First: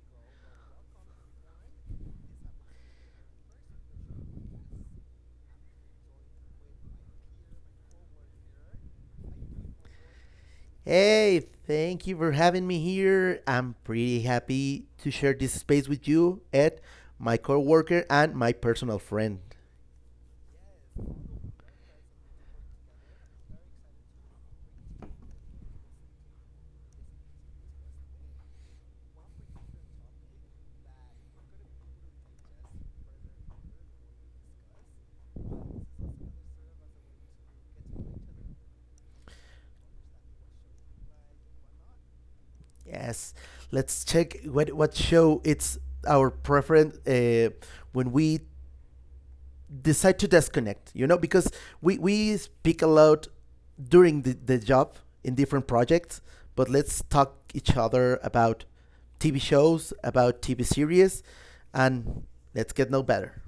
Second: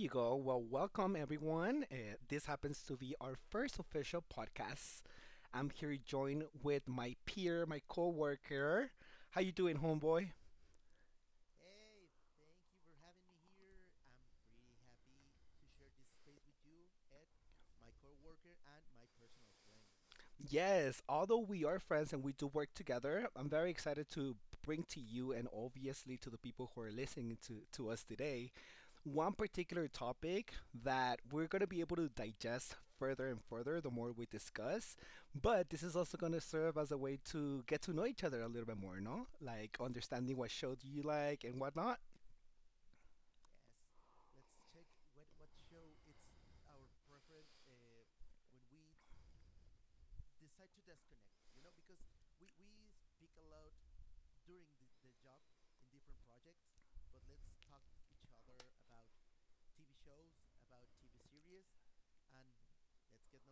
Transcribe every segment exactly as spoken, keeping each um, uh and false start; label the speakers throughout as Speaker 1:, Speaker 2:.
Speaker 1: you go. Well, welcome everyone. Uh, this happens to be our first official podcast. I'm here joined with my peer, my coworker. How you doing, homeboy?
Speaker 2: Hey, thank you for having me here. I'm pretty happy to share this space with you, Ed, my coworker and my personal friend.
Speaker 1: Yes, although we are friends and we do work together, I'm very excited to bring to you and obviously to the people who are listening to, to us today one particular topic that we're going to be able to digest further and further the more we discuss. But this is also going to serve as a way to get to know each other a little bit more, no? Like understanding what show do you like and whatnot.
Speaker 2: Yes, let's check what, what show it's our preference, uh, when we decide to disconnect, you know, because we, we speak a lot during the, the job in different projects, but let's talk each other about T V shows, about T V series, and let's get no better.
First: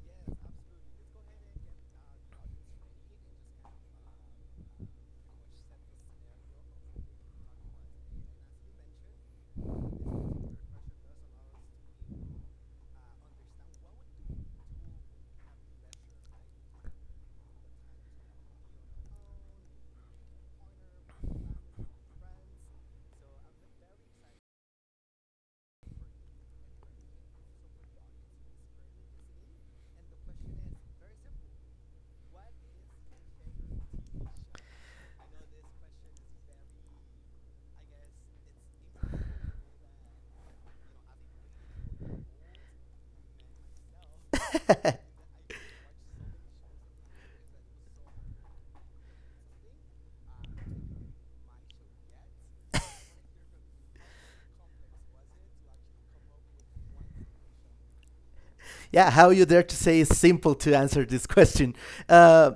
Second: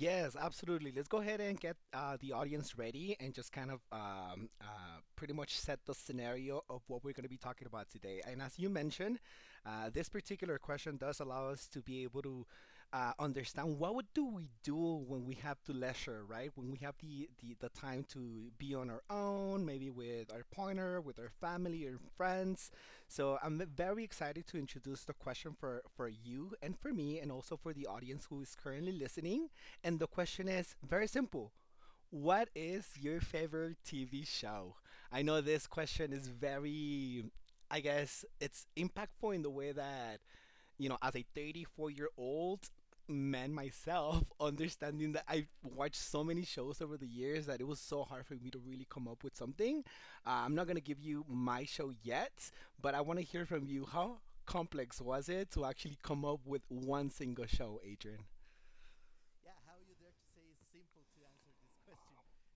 Speaker 1: Yes, absolutely. Let's go ahead and get uh, the audience ready and just kind of um, uh, pretty much set the scenario of what we're going to be talking about today. And as you mentioned, uh, this particular question does allow us to be able to uh, understand what would do we do when we have the leisure, right? When we have the, the, the time to be on our own, maybe with our partner, with our family or friends. So I'm very excited to introduce the question for, for you and for me, and also for the audience who is currently listening. And the question is very simple. What is your favorite T V show? I know this question is very, I guess it's impactful in the way that, you know, as a thirty-four year old man myself, understanding that I've watched so many shows over the years that it was so hard for me to really come up with something. Uh, I'm not going to give you my show yet, but I want to hear from you. How complex was it to actually come up with one single show, Adrian?
Speaker 2: Yeah, how you dare to say is simple to answer this question. Uh,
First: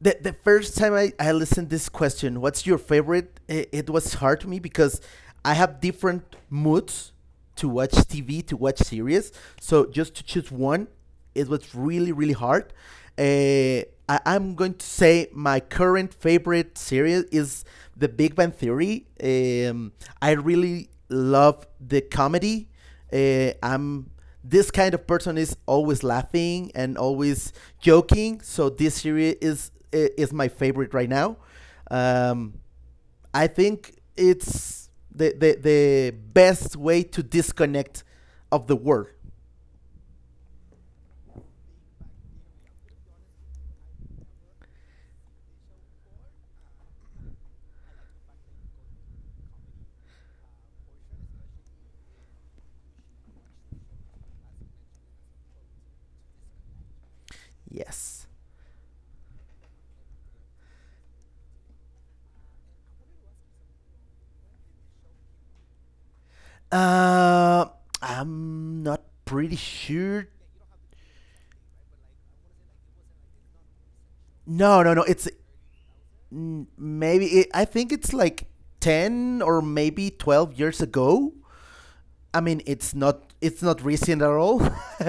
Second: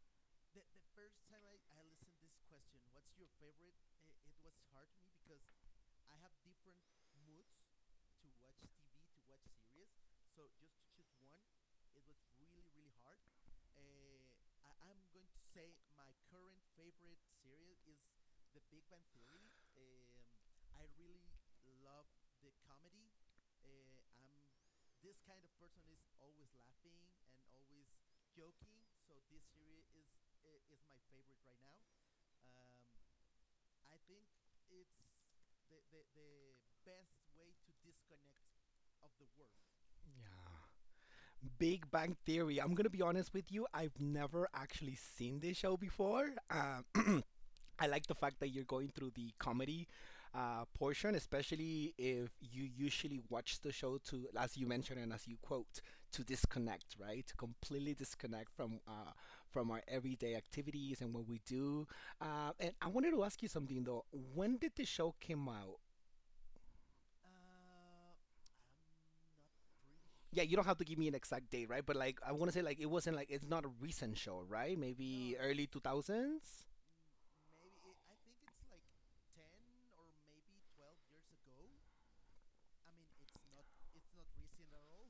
Speaker 2: the the first time I, I listened this question, what's your favorite? It, it was hard to me because I have different moods to watch T V, to watch series. So just to choose one, it was really really hard. Uh, I, I'm going to say my current favorite series is The Big Bang Theory. Um, I really love the comedy. Uh, I'm this kind of person is always laughing and always joking. So this series is is my favorite right now. Um, I think it's the, the the best way to disconnect of the world.
Speaker 1: Yeah. Big Bang Theory. I'm gonna be honest with you. I've never actually seen this show before. Um, I like the fact that you're going through the comedy uh, portion, especially if you usually watch the show to, as you mentioned and as you quote, to disconnect, right? To completely
Speaker 2: Yes.
Speaker 1: disconnect from uh, from our everyday activities and what we do. Uh, and I wanted to ask you something though. When did the show came out?
Speaker 2: Uh, I'm not pretty sure.
Speaker 1: Yeah, you don't have to give me an exact date, right? But like, I want to say like it wasn't like it's not a recent show, right?
Speaker 2: No, no, no. It's
Speaker 1: Maybe early two thousands.
Speaker 2: mm, maybe it, I think it's like ten or maybe twelve years ago. I mean, it's not it's not recent at all,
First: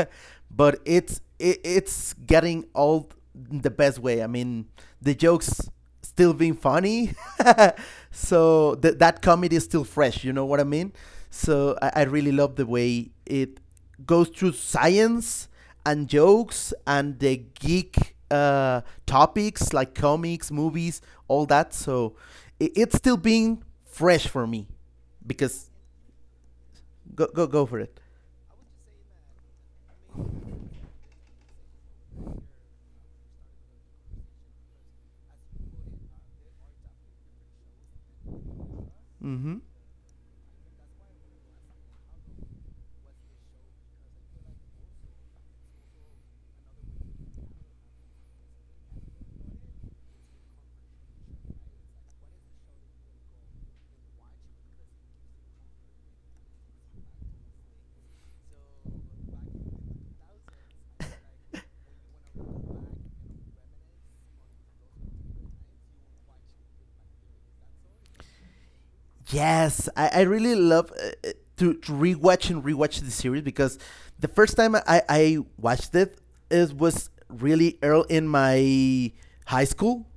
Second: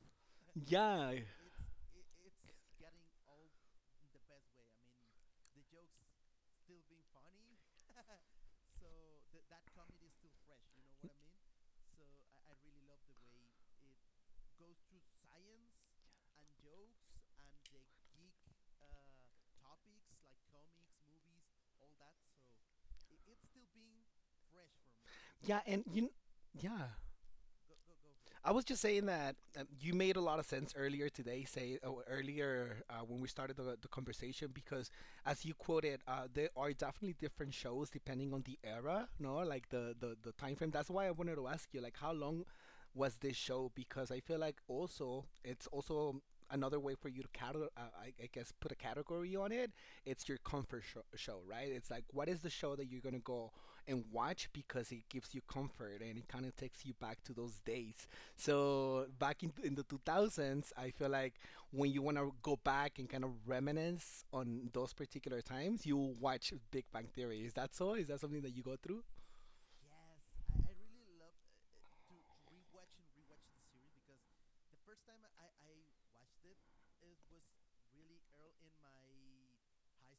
Speaker 2: but
Speaker 1: Yeah,
Speaker 2: it's it, it's getting old in the best way. I mean, the jokes still being funny, so th- that comedy is still fresh. You know what I mean? So I, I really love the way it goes through science and jokes and the geek uh, topics like comics, movies, all that. So it, it's still being fresh for me
Speaker 1: yeah,
Speaker 2: because
Speaker 1: and you, yeah,
Speaker 2: go go go for it.
Speaker 1: I was just saying that um, you made a lot of sense earlier today, say oh, earlier uh, when we started the, the conversation, because as you quoted, uh, there are definitely different shows depending on the era, no,
Speaker 2: Mm-hmm.
Speaker 1: like the, the the time frame. That's why I wanted to ask you, like, how long was this show? Because I feel like also it's also another way for you to catalog, uh, I, I guess, put a category on it. It's your comfort sho show, right? It's like what is the show that you're gonna go and watch because it gives you comfort and it kind of takes you back to those days so back in, in the two thousands, I feel like when you want to go back and kind of reminisce on those particular times, you watch Big Bang Theory. Is that so? Is that something that you go through?
Speaker 2: Yes, I, I really love uh, uh, to, to rewatch and rewatch the series because the first time I, I watched it, it was really early in my high school,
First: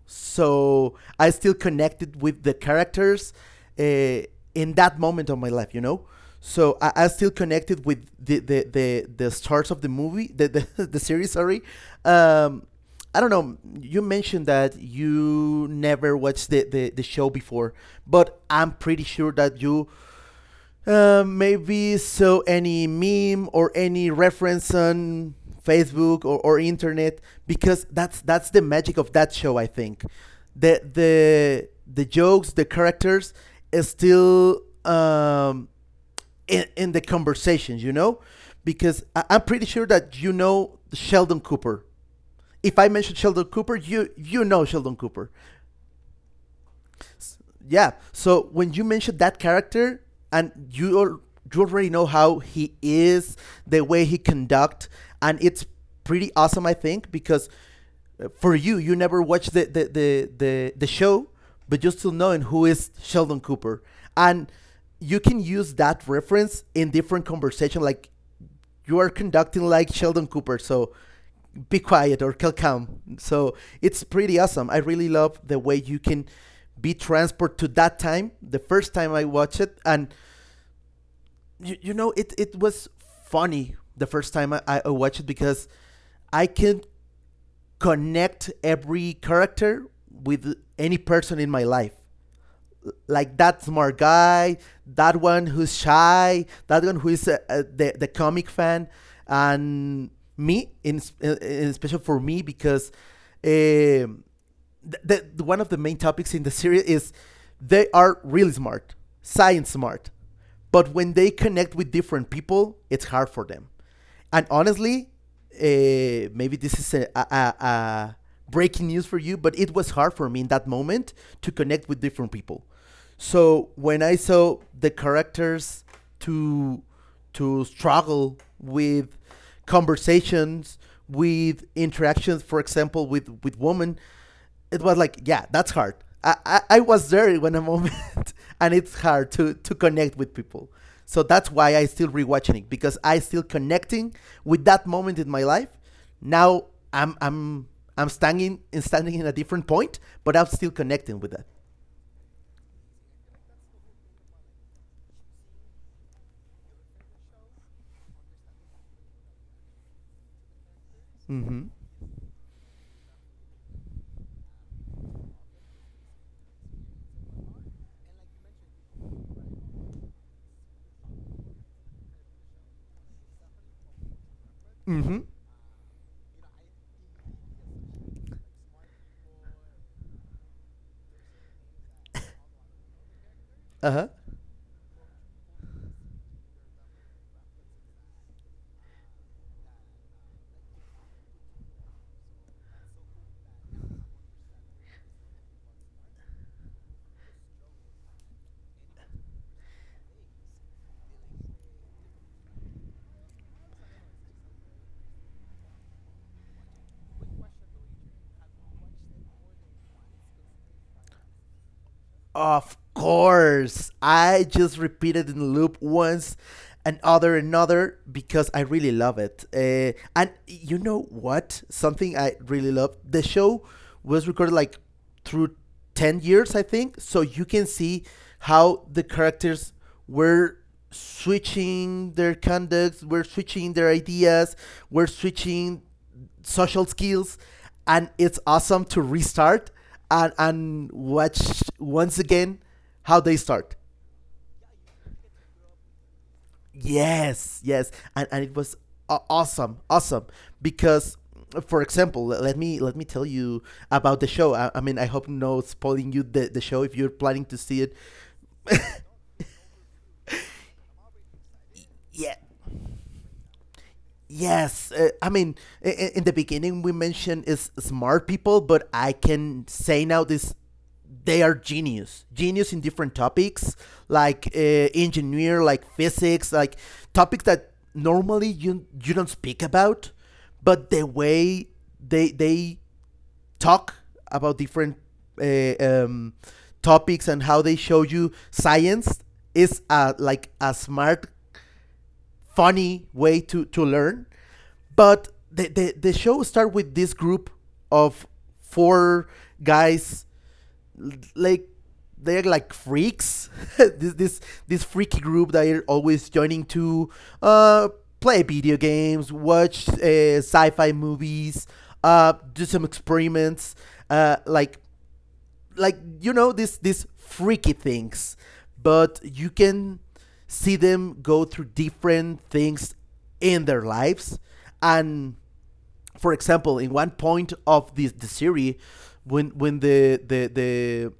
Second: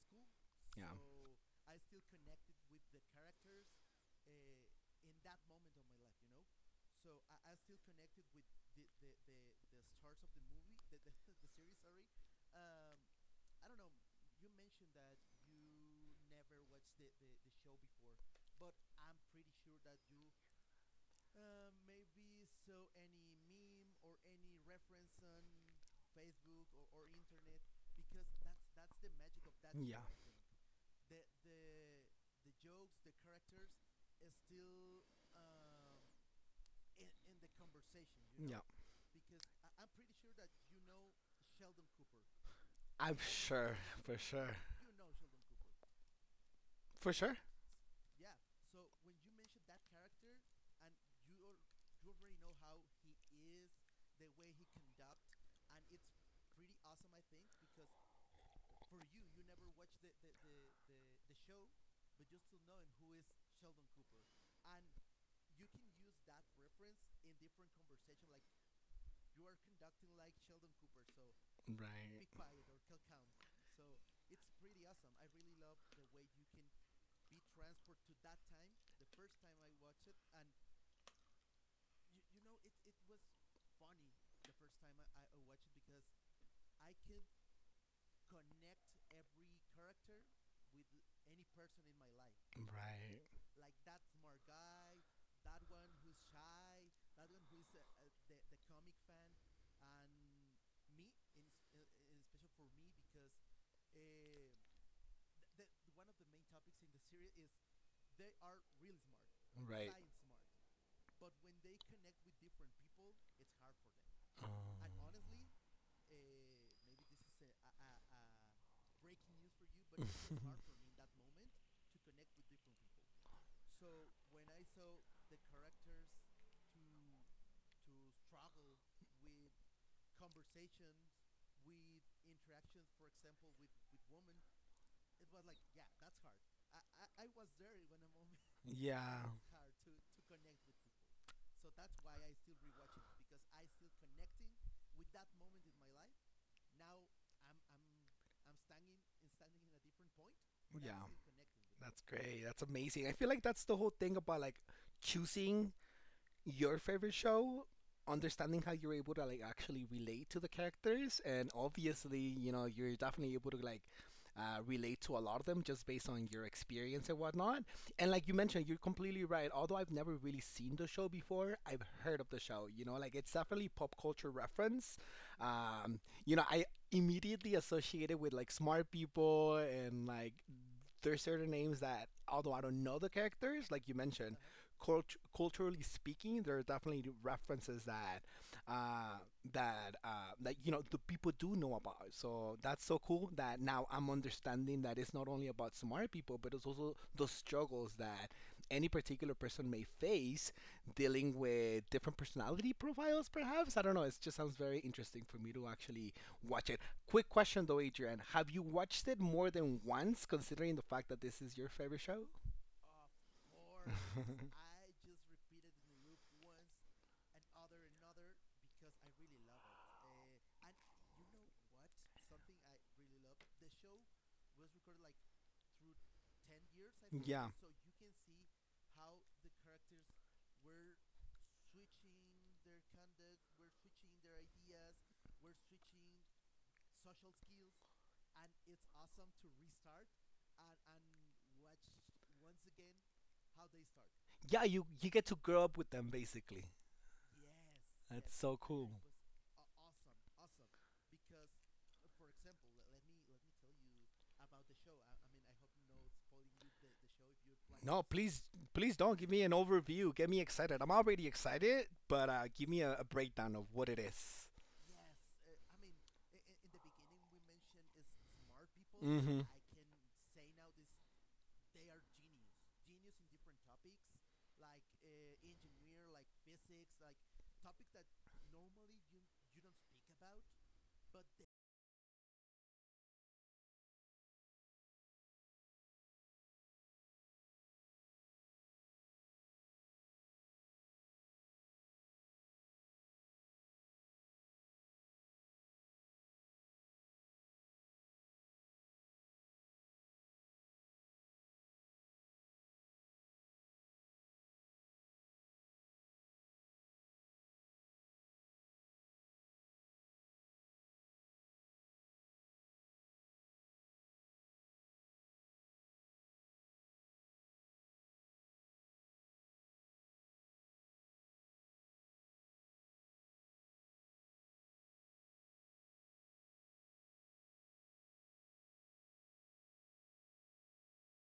Speaker 1: Yeah.
Speaker 2: so I still connected with the characters uh, in that moment of my life, you know. So I, I still connected with the, the, the, the stars of the movie, the, the, the series, sorry. Um, I don't know. You mentioned that you never watched the, the, the show before, but I'm pretty sure that you uh, maybe saw any meme or any reference on Facebook or, or internet because that's that's the magic of that show. I
Speaker 1: Yeah.
Speaker 2: think the the the jokes, the characters, is still um, in, in the
Speaker 1: I
Speaker 2: conversations. You know,
Speaker 1: know. Yeah,
Speaker 2: because I, I'm pretty sure that you know Sheldon Cooper. If I
Speaker 1: know,
Speaker 2: mention
Speaker 1: I'm
Speaker 2: Sheldon
Speaker 1: sure.
Speaker 2: Cooper, you
Speaker 1: For
Speaker 2: you
Speaker 1: sure.
Speaker 2: know Sheldon Cooper.
Speaker 1: For sure.
Speaker 2: Yeah. So when you mention that character, and you al- you already know how he is, the way he conduct, and it's pretty awesome, I think, because uh, for you, you never watched the the the the, the show, but you're still knowing who is Sheldon Cooper, and you can use that reference in different conversation like you are conducting like Sheldon Cooper, so be quiet
Speaker 1: Right.
Speaker 2: or calm. So it's pretty awesome. I really love the way you can be transported to that time, the first time I watched it. And, you, you know, it, it was funny the first time I, I watched it because I can connect every character with any person in my life,
Speaker 1: Right.
Speaker 2: like that smart guy, that one who's shy, that one who is uh, uh, the the comic fan, and me in, in especially for me because um the, the one of the main topics in the series is they are really smart, science
Speaker 1: Right.
Speaker 2: smart, but when they connect with different people, it's hard for them. And
Speaker 1: Um,
Speaker 2: honestly, uh, maybe this is a, a, a breaking news for you, but it was hard for me in that moment to connect with different people. So when I saw the characters to to struggle with conversations, with interactions, for example, with with women, it was like, yeah, that's hard. I, I, I was there in a moment, and it's
Speaker 1: yeah.
Speaker 2: hard to to connect with people. So that's why I still rewatching it because I still connecting with that moment in my life. Now I'm I'm I'm standing in standing in a different point, but I'm still
Speaker 1: Yeah.
Speaker 2: connecting with that.
Speaker 1: That's great. That's amazing. I feel like that's the whole thing about like choosing your favorite show, understanding how you're able to like actually relate to the characters, and
Speaker 2: Mm-hmm.
Speaker 1: obviously, you know, you're definitely able to like uh, relate to a lot of them just based on your experience and whatnot. And like you mentioned, you're completely right. Although I've never really seen the show before, I've heard of the show. You know, like it's definitely pop culture reference.
Speaker 2: Mm-hmm.
Speaker 1: Um, you know, I immediately associated with like smart people and like there's certain names that although I don't know the characters, like you
Speaker 2: Uh-huh.
Speaker 1: mentioned, uh-huh. Cult- culturally speaking, there are definitely references that uh, that uh, that you know the people do know about. So that's so cool that now I'm understanding that it's not only about smart people, but it's also the struggles that any particular person may face dealing with different personality profiles. Perhaps I don't know. It just sounds very interesting for me to actually watch a Quick question though, Adrian. Have you watched it more than once, considering the fact that this is your favorite show?
Speaker 2: Of course.
Speaker 1: For
Speaker 2: I
Speaker 1: ten
Speaker 2: just repeated in the loop once another another because I really love it. Uh, and you know what? Something I really love. The show was recorded like through ten years, I
Speaker 1: years,
Speaker 2: think.
Speaker 1: I
Speaker 2: So
Speaker 1: believe. Yeah.
Speaker 2: you
Speaker 1: So
Speaker 2: can
Speaker 1: you
Speaker 2: see
Speaker 1: can see.
Speaker 2: how the characters were switching their conducts, were switching their ideas, were switching social skills, and it's awesome to restart and and watch once again how they start.
Speaker 1: Yeah, you, you get to grow up with them basically. Yes.
Speaker 2: Yes, yes,
Speaker 1: That's
Speaker 2: and
Speaker 1: yes.
Speaker 2: and
Speaker 1: So
Speaker 2: it
Speaker 1: and
Speaker 2: was
Speaker 1: cool. It
Speaker 2: awesome, awesome because. For example, let me let me tell you about the
Speaker 1: was
Speaker 2: show.
Speaker 1: about
Speaker 2: I,
Speaker 1: the
Speaker 2: I
Speaker 1: show.
Speaker 2: mean, I hope no spoiling you the, the show if
Speaker 1: I, I mean, I hope no spoiling you the, the show if you're planning no to
Speaker 2: you're planning to see it.
Speaker 1: see it. Please, please don't give me an overview. Get me excited. I'm already excited, but
Speaker 2: Yeah,
Speaker 1: uh, give me a, a breakdown of what it is.
Speaker 2: yes, uh, I mean, i- i- in
Speaker 1: I-
Speaker 2: the
Speaker 1: I- In the
Speaker 2: beginning we
Speaker 1: beginning, we
Speaker 2: mentioned is
Speaker 1: mentioned is
Speaker 2: smart people,
Speaker 1: smart
Speaker 2: but
Speaker 1: people.
Speaker 2: I
Speaker 1: Mm-hmm. I is. Mm-hmm.
Speaker 2: can say now this they are genius, genius in different topics like uh, engineer, like physics, like topics that normally you you don't speak about, but the way they they talk about different uh, um, topics and how they show you science is uh, like a smart funny way to to learn. But the the, the show starts with this group of four guys like they're like freaks. this this this freaky group that are always joining to uh, play video games, watch uh, sci-fi movies, uh, do some experiments, uh, like like you know these these freaky things, but you can see them go through different things in their lives. And for example, in one point of this the series, when when the the the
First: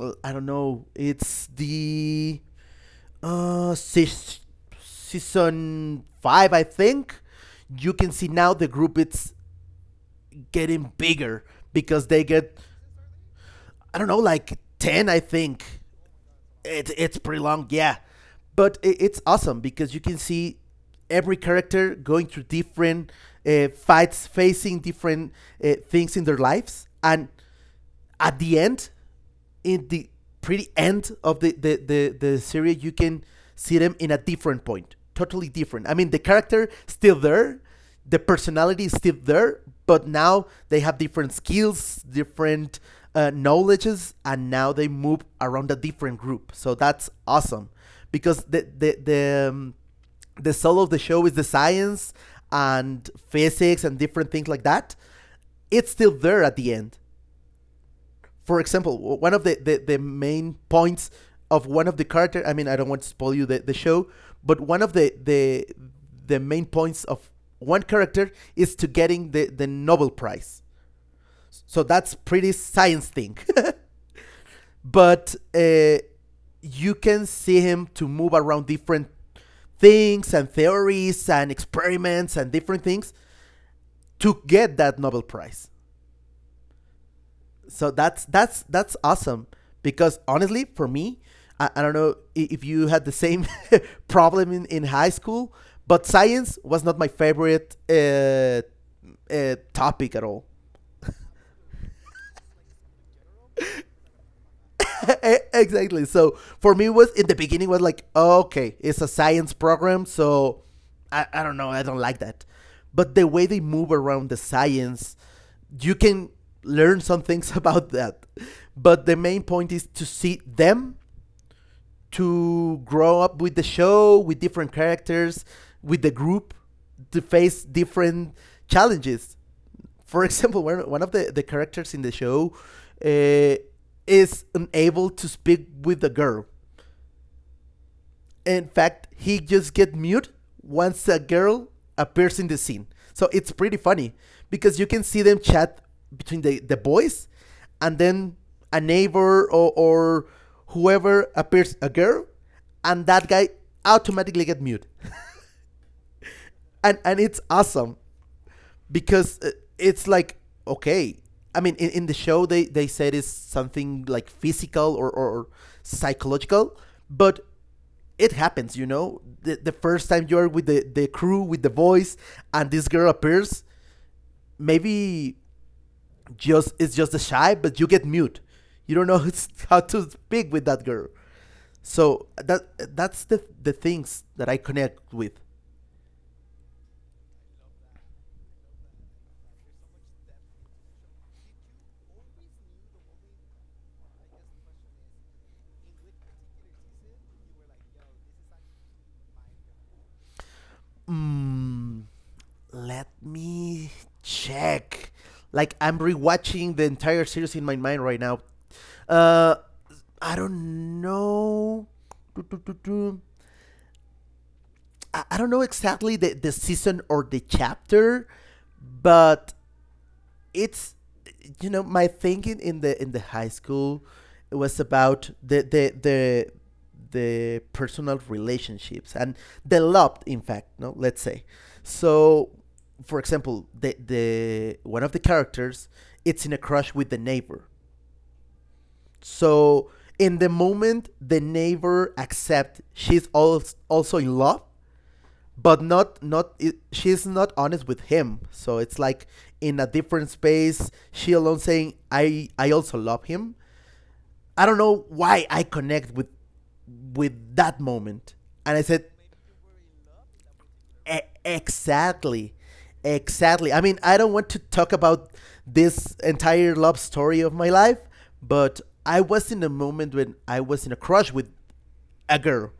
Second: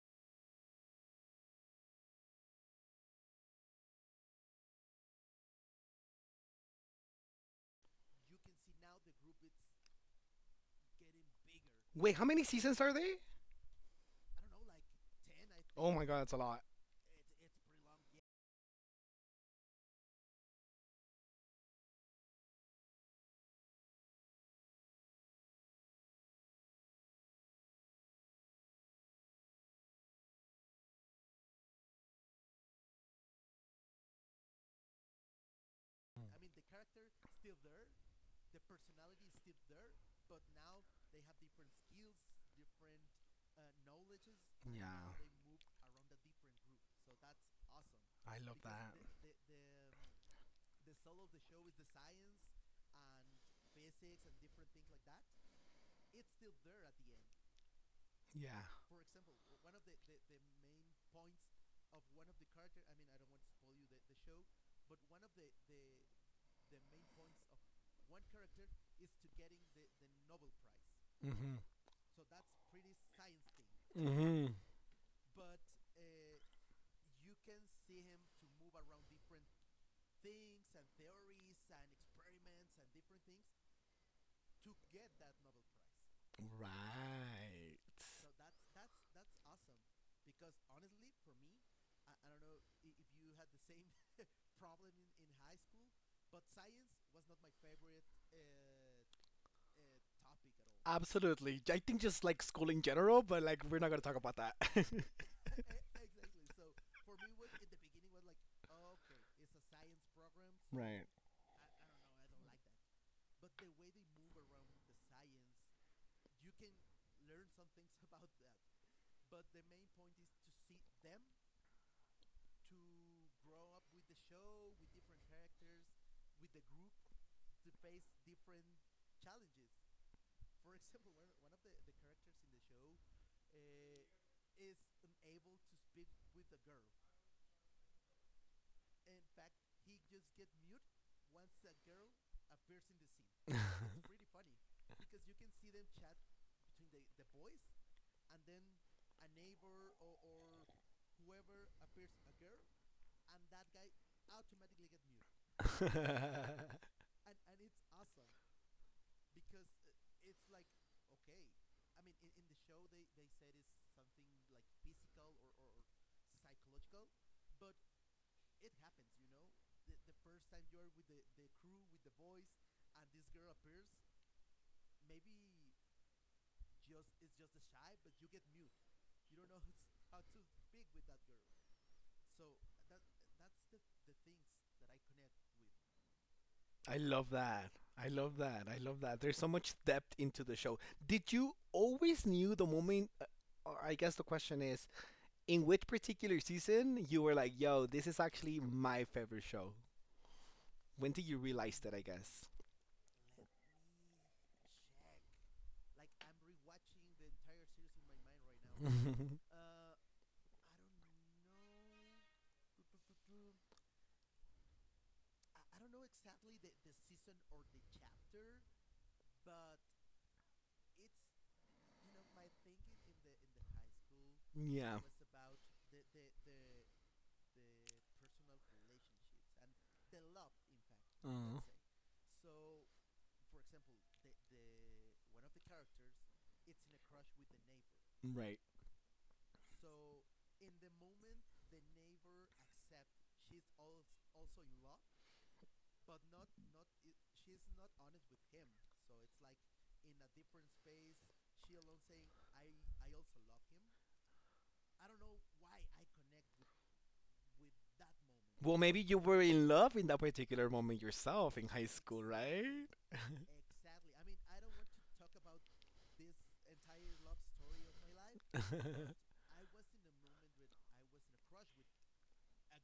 Speaker 2: uh, I don't know, it's the uh sis- season five, I think. You can see now the group it's getting bigger because
Speaker 1: Wait,
Speaker 2: they
Speaker 1: how many
Speaker 2: get
Speaker 1: seasons are they?
Speaker 2: I don't know like ten, I think.
Speaker 1: Oh my god, that's a lot.
Speaker 2: It, it's pretty long, yeah, but it, it's awesome because you can see every character going through different uh, fights, facing different uh, things in their lives, and at the end, in the pretty end of the the the, the series, you can see them in a different point totally different. I mean the character still there, the personality is still there, but now they have different skills, different uh, knowledges, and now they
Speaker 1: Yeah.
Speaker 2: move around a different group, so that's awesome
Speaker 1: I
Speaker 2: because
Speaker 1: love
Speaker 2: the
Speaker 1: that.
Speaker 2: the
Speaker 1: Because
Speaker 2: the, um, the soul of the show is the science and physics and different things like that. It's still there at the end.
Speaker 1: the, the,
Speaker 2: For
Speaker 1: yeah.
Speaker 2: example, one of the, the, the main points of one of the character. I mean, I don't want to spoil you the, the show, but one of the, the the main points of one character is to getting the, the Nobel Prize.
Speaker 1: Mhm.
Speaker 2: So that's pretty science thing.
Speaker 1: Mhm.
Speaker 2: But uh, you can see him to move around different things and theories and experiments and different things to get that Nobel Prize.
Speaker 1: Right,
Speaker 2: So that's
Speaker 1: so
Speaker 2: that's that's awesome because honestly for me i, I don't know if you had the same problem in, in high school, but science was not my favorite uh, uh, topic at all.
Speaker 1: absolutely. I think just like school in general, but like we're not gonna talk about that.
Speaker 2: Exactly, so for me it was in the beginning was like okay, it's a science program,
Speaker 1: So
Speaker 2: so
Speaker 1: right.
Speaker 2: I, I don't know, I don't like that, but the way they move around the science, you can learn some things about that. But the main point is to see them to grow up with the show, with different characters, with the group, to face different challenges. For example, one one of the, the characters in the show uh, is unable to speak with the girl. In fact, he just get mute once a girl appears in the scene. So it's pretty funny because you can see them chat between the, the boys, and then a neighbor, or, or whoever, appears a girl, and that guy automatically get mute.
Speaker 1: It's pretty funny.
Speaker 2: And and it's awesome because uh, it's like okay, I mean, in, in the show, they, they said it's something like physical, or, or, or psychological, but it happens, you know. The, the first time you're with the, the crew, with the voice, and this girl appears, maybe just it's just a shy, but you get mute. You don't know how to speak with that girl. So that that's the the things that I connect with.
Speaker 1: I love that. I love that. I love that. There's so much depth into the show. Did you always knew the moment? uh, Or I guess the question is, in which particular season you were like, "Yo, this is actually my favorite show." When did you realize that? I
Speaker 2: Mm,
Speaker 1: guess.
Speaker 2: let me check. Like I'm rewatching the entire series in my mind right now.
Speaker 1: Mind right
Speaker 2: Uh, I don't know. Do, do, do, do. I, I don't know exactly the, the season or the chapter, but it's, you know, my thinking in the in the high school
Speaker 1: now.
Speaker 2: was
Speaker 1: Yeah.
Speaker 2: about the the the the personal relationships and the love. In fact, no, let's say,
Speaker 1: Uh,
Speaker 2: so for example, the the one of the characters, it's in a crush with the neighbor.
Speaker 1: let's say right.
Speaker 2: So in the moment the neighbor accept she's al- also in love, but not not it, she's not honest with him. So it's like in a different space she alone saying i i also love him. I don't know why I connect with with that moment.
Speaker 1: Well,
Speaker 2: And I
Speaker 1: maybe
Speaker 2: said,
Speaker 1: you were in love in that particular moment
Speaker 2: e-
Speaker 1: yourself in high school,
Speaker 2: exactly,
Speaker 1: right?
Speaker 2: exactly I mean, I don't want to talk about this entire love story of my life, but I was in a moment when I was in a crush with a girl,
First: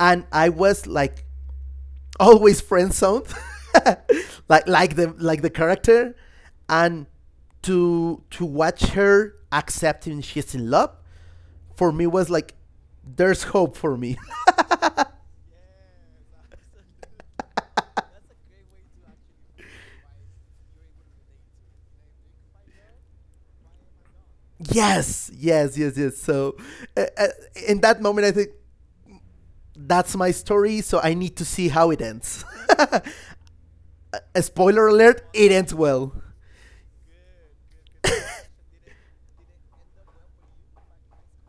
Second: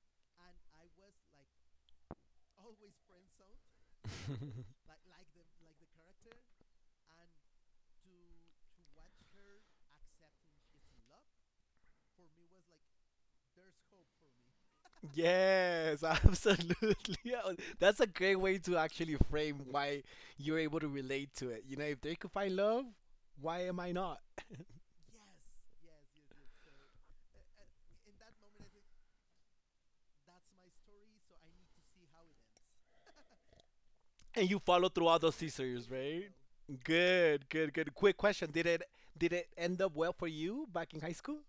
Speaker 2: and I was like always friend zoned, like like the like the character, and to to watch her accepting she's in love, for me was like, there's hope for me.
Speaker 1: Yes, absolutely. Yeah, that's a great way to actually frame why you're able to relate to it. You know, if they could find love, why am I not?
Speaker 2: Yes, yes, yes, yes. So, uh, uh, in that moment, I think that's my story. So I need to see how it ends. A
Speaker 1: And you
Speaker 2: spoiler
Speaker 1: follow
Speaker 2: alert:
Speaker 1: throughout those
Speaker 2: it ends
Speaker 1: seasons,
Speaker 2: well.
Speaker 1: right? Good, good, good. Quick question. Did it did it end up well for you back in high school?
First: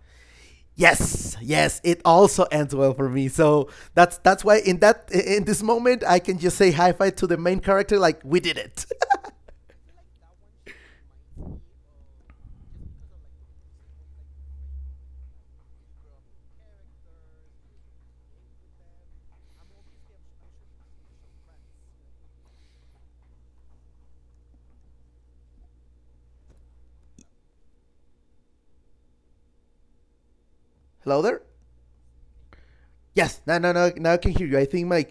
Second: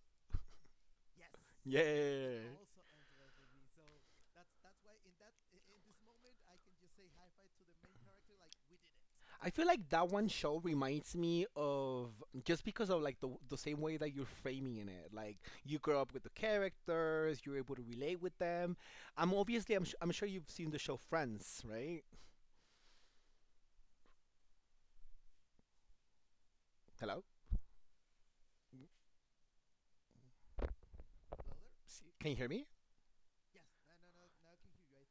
Speaker 2: Yes, yes, it also
Speaker 1: Yeah.
Speaker 2: ends well for me. So that's that's why in that in this moment I can just say high five to the main character like we did it.
Speaker 1: I feel like that one show reminds me of just because of like the the same way that you're framing in it. Like you grow up with the characters, you're able to relate with them. I'm obviously I'm, su- I'm sure you've seen the show Friends, right? Hello, mm,
Speaker 2: Hello there?
Speaker 1: S- can you hear me?
Speaker 2: Yes. No, no, no. Now I can hear you. I think my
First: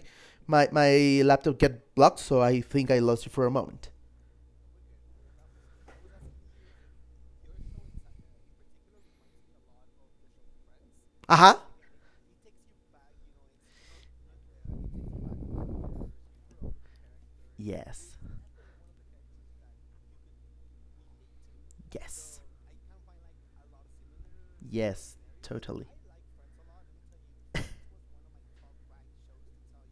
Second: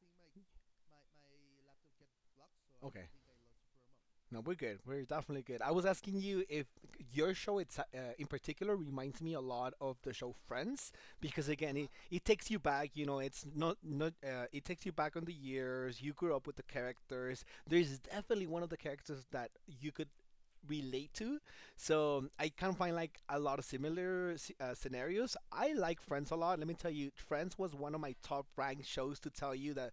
Speaker 2: my my laptop get blocked, so I think I
Speaker 1: Okay.
Speaker 2: lost you for a moment.
Speaker 1: No, we're good. We're definitely good. I was asking you if your show, it's, uh, in particular, reminds me a lot of the show Friends, because
Speaker 2: Uh-huh.
Speaker 1: again, it, it takes you back. You know, it's not not. Uh, it takes you back on the years you grew up with the characters. There's
Speaker 2: Yes.
Speaker 1: definitely one of the characters that you could relate to. So
Speaker 2: Yes.
Speaker 1: I can find like a lot of similar uh,
Speaker 2: Yes,
Speaker 1: scenarios. I
Speaker 2: totally.
Speaker 1: like Friends a lot. Let me tell you, Friends was one of my top ranked shows to tell you that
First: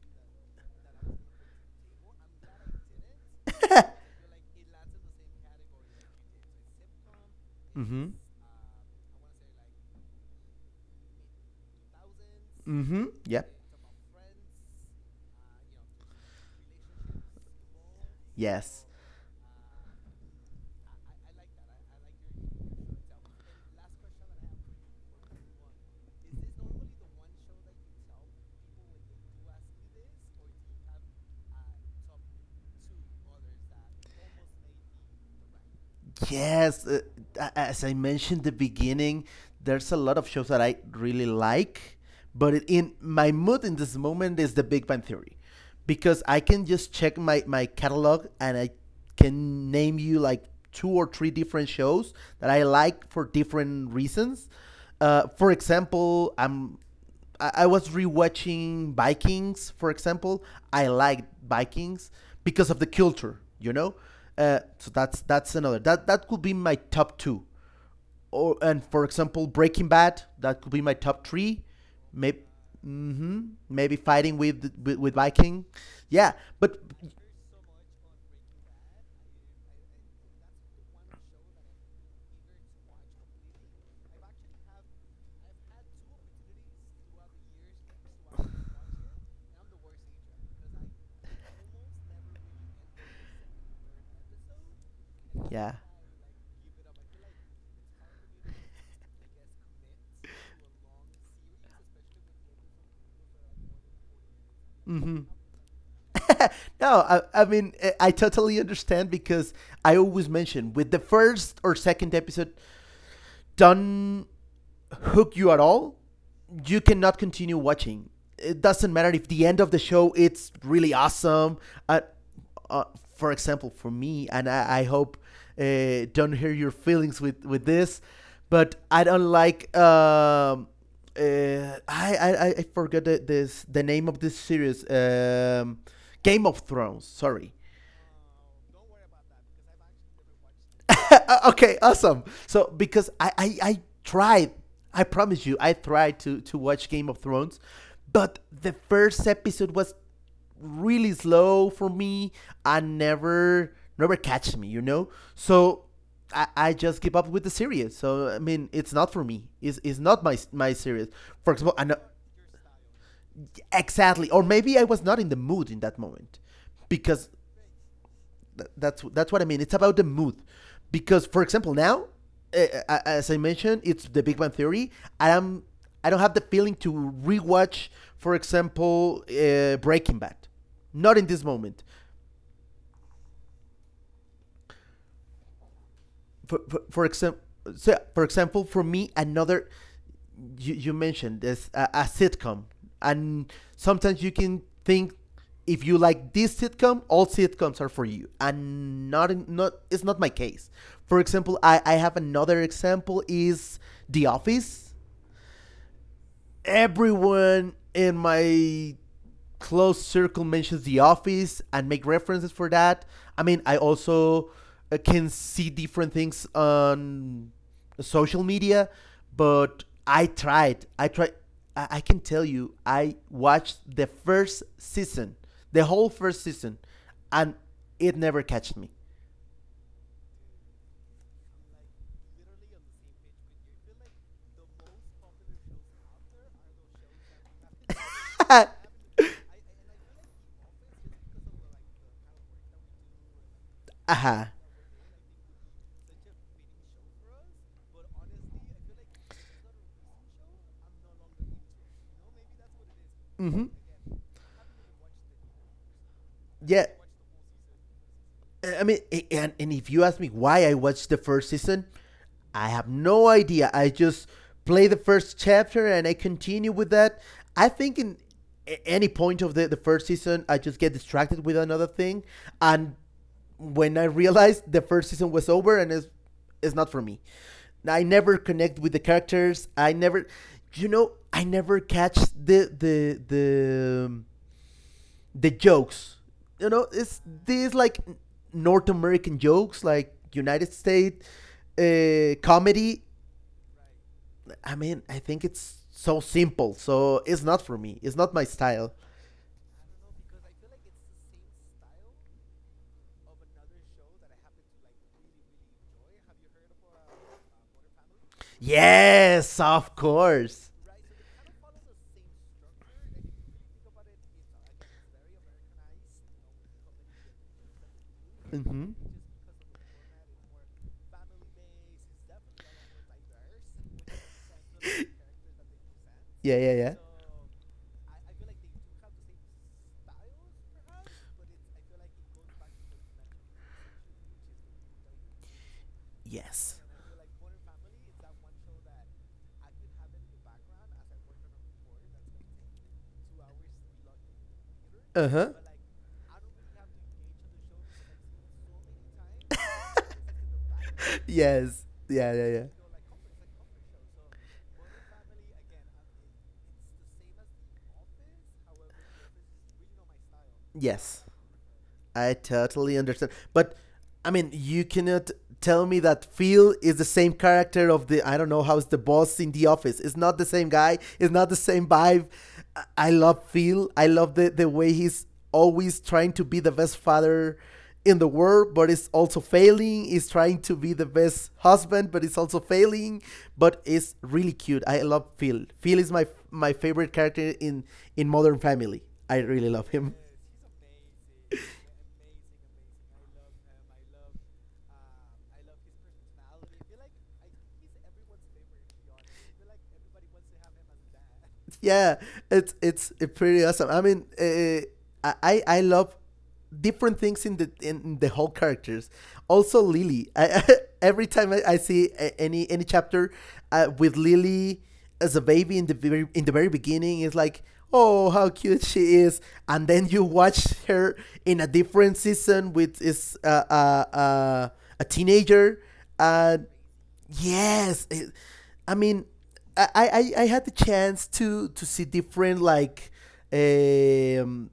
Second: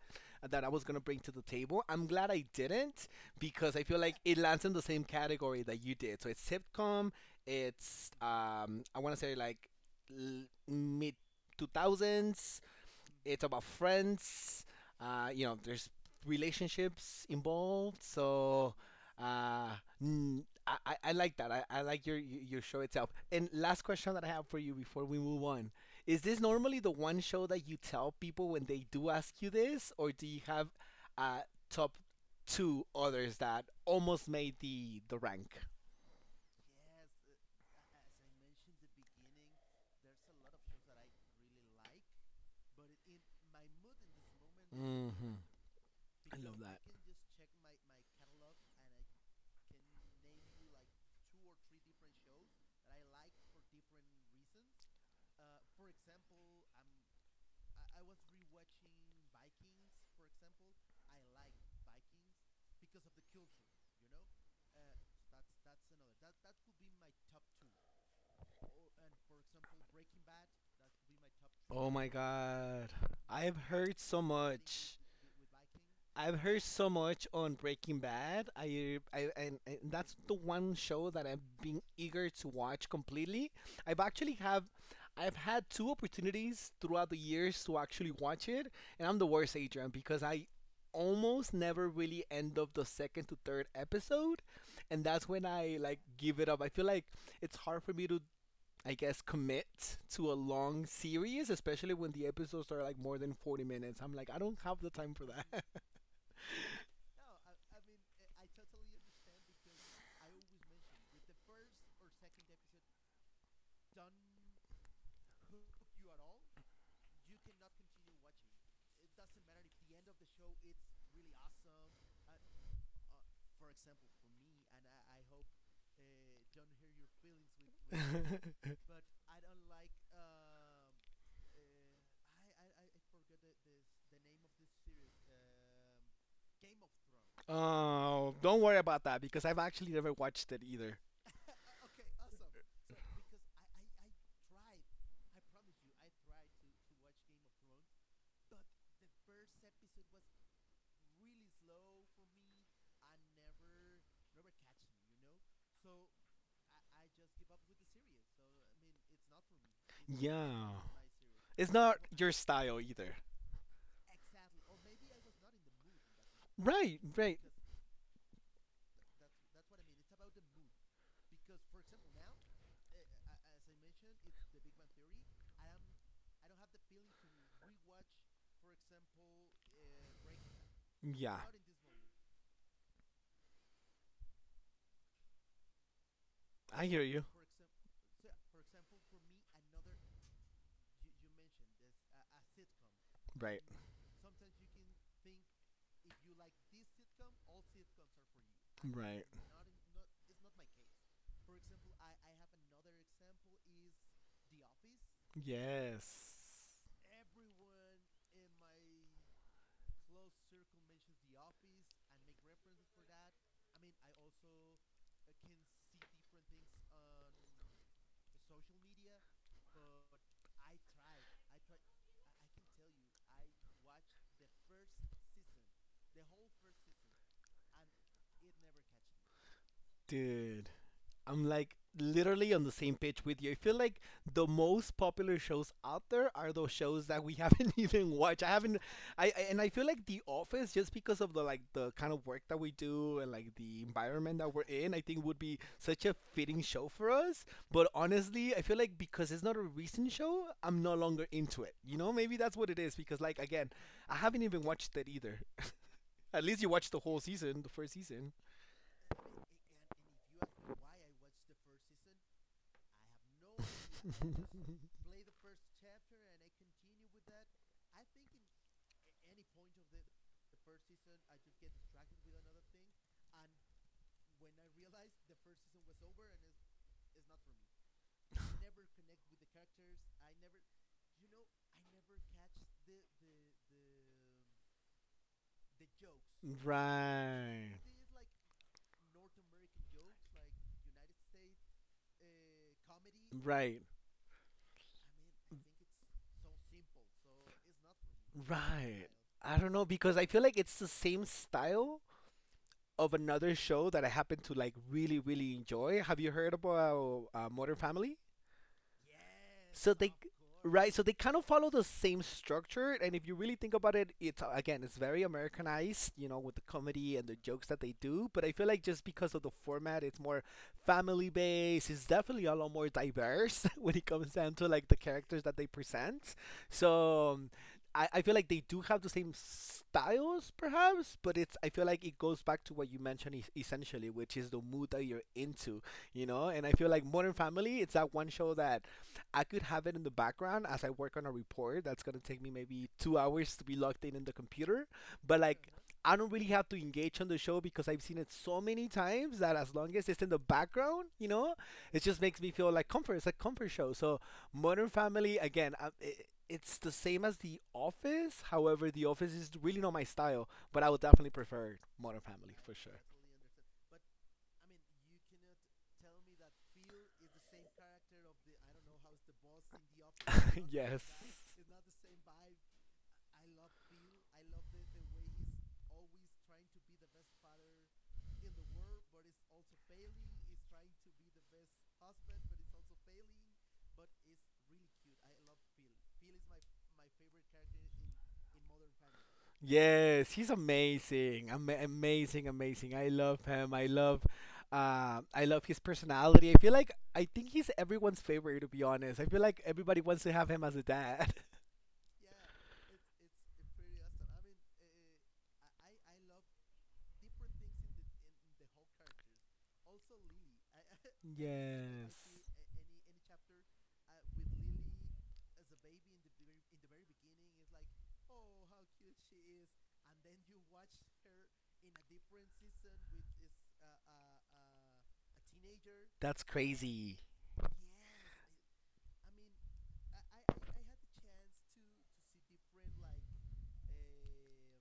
Speaker 1: that I was gonna bring to the table. I'm glad I didn't because I feel like it lands in the same category that you did. So it's sitcom. It's
Speaker 2: Mhm.
Speaker 1: um, I want to say like l- mid two thousands
Speaker 2: Mhm.
Speaker 1: it's
Speaker 2: Yep.
Speaker 1: about friends. Uh, you know, there's relationships involved. So
Speaker 2: Yes.
Speaker 1: uh, mm, I, I I like that. I, I like your your your show itself. And last question that I have for you before we move on is this normally the one show that you tell people when they do ask you this, or do you have uh, top two others that almost made the the rank?
Speaker 2: Yes, uh, as I mentioned at the beginning, there's a lot of shows that I really like, but in my mood in this moment is The Big Bang
Speaker 1: Hmm.
Speaker 2: Theory, because
Speaker 1: I
Speaker 2: I
Speaker 1: love
Speaker 2: can
Speaker 1: that.
Speaker 2: just check my my catalog and I can name you like two or three different shows that I like for different reasons. Uh, for example, I'm I, I was rewatching Vikings, for example. I liked Vikings because of the culture, you know. Uh, so that's that's another that that could be my top two. Or and for
Speaker 1: Oh
Speaker 2: example, Breaking Bad that could be my top three.
Speaker 1: my
Speaker 2: Maybe,
Speaker 1: god.
Speaker 2: mm-hmm,
Speaker 1: I've
Speaker 2: maybe
Speaker 1: heard so
Speaker 2: fighting with,
Speaker 1: much.
Speaker 2: with with Viking, yeah.
Speaker 1: I've heard
Speaker 2: But
Speaker 1: so much on Breaking Bad. I, I and, and that's the one show that I've been eager to watch completely. I've actually have I've had two opportunities throughout the years to actually watch it, and I'm the worst, Adrian, because I almost never really end up the second to third episode, and that's when
Speaker 2: yeah,
Speaker 1: I like give it up. I feel like it's hard for me to I guess, commit to a long series, especially when the episodes are like more than forty minutes. I'm like, I don't have the time
Speaker 2: mm-hmm.
Speaker 1: for that.
Speaker 2: No, I, I mean, I- I totally understand because I always mention with the first or second episode don't hook you at all, you cannot continue watching. It doesn't matter if the end of the show it's really awesome. Uh, uh, for example, for me, and I, I hope uh, don't hear your feelings with with
Speaker 1: Uh,
Speaker 2: this,
Speaker 1: don't hear your feelings with,
Speaker 2: but I don't like. Um, uh, I, I I forgot the, this the name of this series. Um, Game of Thrones. Sorry.
Speaker 1: oh, don't worry about that because I've actually never watched it either.
Speaker 2: Uh, okay, awesome. So because I, I I tried, I promise you, I tried to to watch Game of Thrones, but the first episode was really slow for me. I never never catch me, you know. So I, I just give up with the series. So I mean, it's not for me. It's, it's not my
Speaker 1: Yeah.
Speaker 2: my series. For
Speaker 1: It's
Speaker 2: example, I
Speaker 1: not
Speaker 2: know,
Speaker 1: your style either.
Speaker 2: exactly, or maybe I was not in the mood in that moment
Speaker 1: Right,
Speaker 2: because
Speaker 1: right.
Speaker 2: that's that's what I mean. It's about the mood, because for example, now, eh, eh, as I mentioned, it's The Big Bang Theory. I am I don't have the feeling to rewatch, for example, uh, Breaking Bad.
Speaker 1: Because
Speaker 2: Not in
Speaker 1: yeah,
Speaker 2: this moment. for
Speaker 1: I
Speaker 2: for,
Speaker 1: hear
Speaker 2: for
Speaker 1: you.
Speaker 2: example, so for example, for me, another, you, you mentioned this, a, a sitcom, and
Speaker 1: Example,
Speaker 2: sometimes you can think if you like this sitcom, all sitcoms are for you,
Speaker 1: right,
Speaker 2: and
Speaker 1: right.
Speaker 2: not in, not, it's not my case. For example, I I have another example is The Office.
Speaker 1: Yes.
Speaker 2: Everyone in my close circle mentions The Office and make references for that. I mean, I also uh, can see different things on social media, but I tried. I tried. I, can tell you, I watched the first season, the whole first season, and it never catched me.
Speaker 1: Dude. I'm like literally on the same page with you. I feel like the most popular shows out there are those shows that we haven't even watched. I
Speaker 2: Aha.
Speaker 1: haven't I I- and I feel like The Office, just because of the like the kind of work that we do and like the environment
Speaker 2: Uh-huh.
Speaker 1: that we're in, I think would be such a fitting show for us. But honestly, I feel like because it's not a recent show, I'm no longer into it. You know, maybe that's what it is, because like again,
Speaker 2: Hmm.
Speaker 1: I haven't even watched it either. At least you
Speaker 2: Yeah,
Speaker 1: watched the whole season, the first season.
Speaker 2: I mean, and and if you ask me why I watched the first season, I have no idea. I just play the first chapter and I continue with that. I think in any point of the, the first season, I just get distracted with another thing, and when I realized the first season was over, and it's it's not for me. I never connect with the characters. I never, you know, I never catch the the the. um, the jokes. You know, it's these
Speaker 1: Right.
Speaker 2: like North American jokes, like United States uh, comedy.
Speaker 1: Right.
Speaker 2: I mean, I think it's so simple, so it's not for me. It's not my style.
Speaker 1: Right. Style. I don't know, because I feel like it's the same style of another show that I happen to like really really enjoy. Have you heard about uh, Modern Family? Yes,
Speaker 2: Yes,
Speaker 1: so
Speaker 2: of
Speaker 1: they,
Speaker 2: course.
Speaker 1: right, so they kind of follow the same structure, and if you really think about it, it's uh, again, it's very americanized, you know, with the comedy and the jokes that they do, but I feel like
Speaker 2: Hmm.
Speaker 1: just because of the format, it's more family based. It's definitely a lot more diverse when it comes down to like the characters that they present.
Speaker 2: Yeah, yeah, yeah.
Speaker 1: So um, I, I feel like they do have the same styles perhaps, but it's, I feel like it goes back to what you mentioned es- essentially, which is the mood that you're into. You know, and I
Speaker 2: Yes.
Speaker 1: feel like Modern Family, it's that one show that I could have it in the background as I work on a report that's gonna take me maybe two hours to be logged in in the computer.
Speaker 2: Uh
Speaker 1: But
Speaker 2: huh.
Speaker 1: like, I don't really have to engage on the show because I've seen it so many times that as long as it's in the background, you know,
Speaker 2: Yes.
Speaker 1: it just makes
Speaker 2: Yeah,
Speaker 1: me
Speaker 2: yeah,
Speaker 1: feel
Speaker 2: yeah.
Speaker 1: like comfort. It's a comfort show. So Modern Family again. I, it, it's the same as The Office. However, The Office is really not my style, but I would definitely
Speaker 2: Yes.
Speaker 1: prefer Modern
Speaker 2: I
Speaker 1: Family for sure.
Speaker 2: totally understand. But I mean, you cannot tell me that Phil is the same character of the, I don't know how's the boss in the office. It's not the same guy. It's not the same vibe. I- Love Phil. I love the the way he's always trying to be the best father in the world, but it's also failing. He's trying to be the best husband, but it's also failing. But it's really cute. I love Phil. Phil is my my favorite character in in Modern Family. I really love him.
Speaker 1: Yes. It's not the same vibe. Yes, he's amazing. Ama amazing, amazing. I love him. I love uh, I love his personality. I feel like I think he's everyone's favorite, to be honest. I feel like everybody wants to have him as a dad.
Speaker 2: Yeah, it's it's uh, pretty awesome. I mean, uh, I I love different things in the in the whole characters. Also, Lily. I, every
Speaker 1: Yes.
Speaker 2: time I, I
Speaker 1: Yes.
Speaker 2: see a- any any chapter uh, with Lily as a baby in the very in the very beginning, it's like, oh, how cute she is, and then you watch her in a different season with is uh, uh, uh, a teenager,
Speaker 1: That's
Speaker 2: and
Speaker 1: crazy.
Speaker 2: yes, it, I mean, I, I I had the chance to to see different, like um,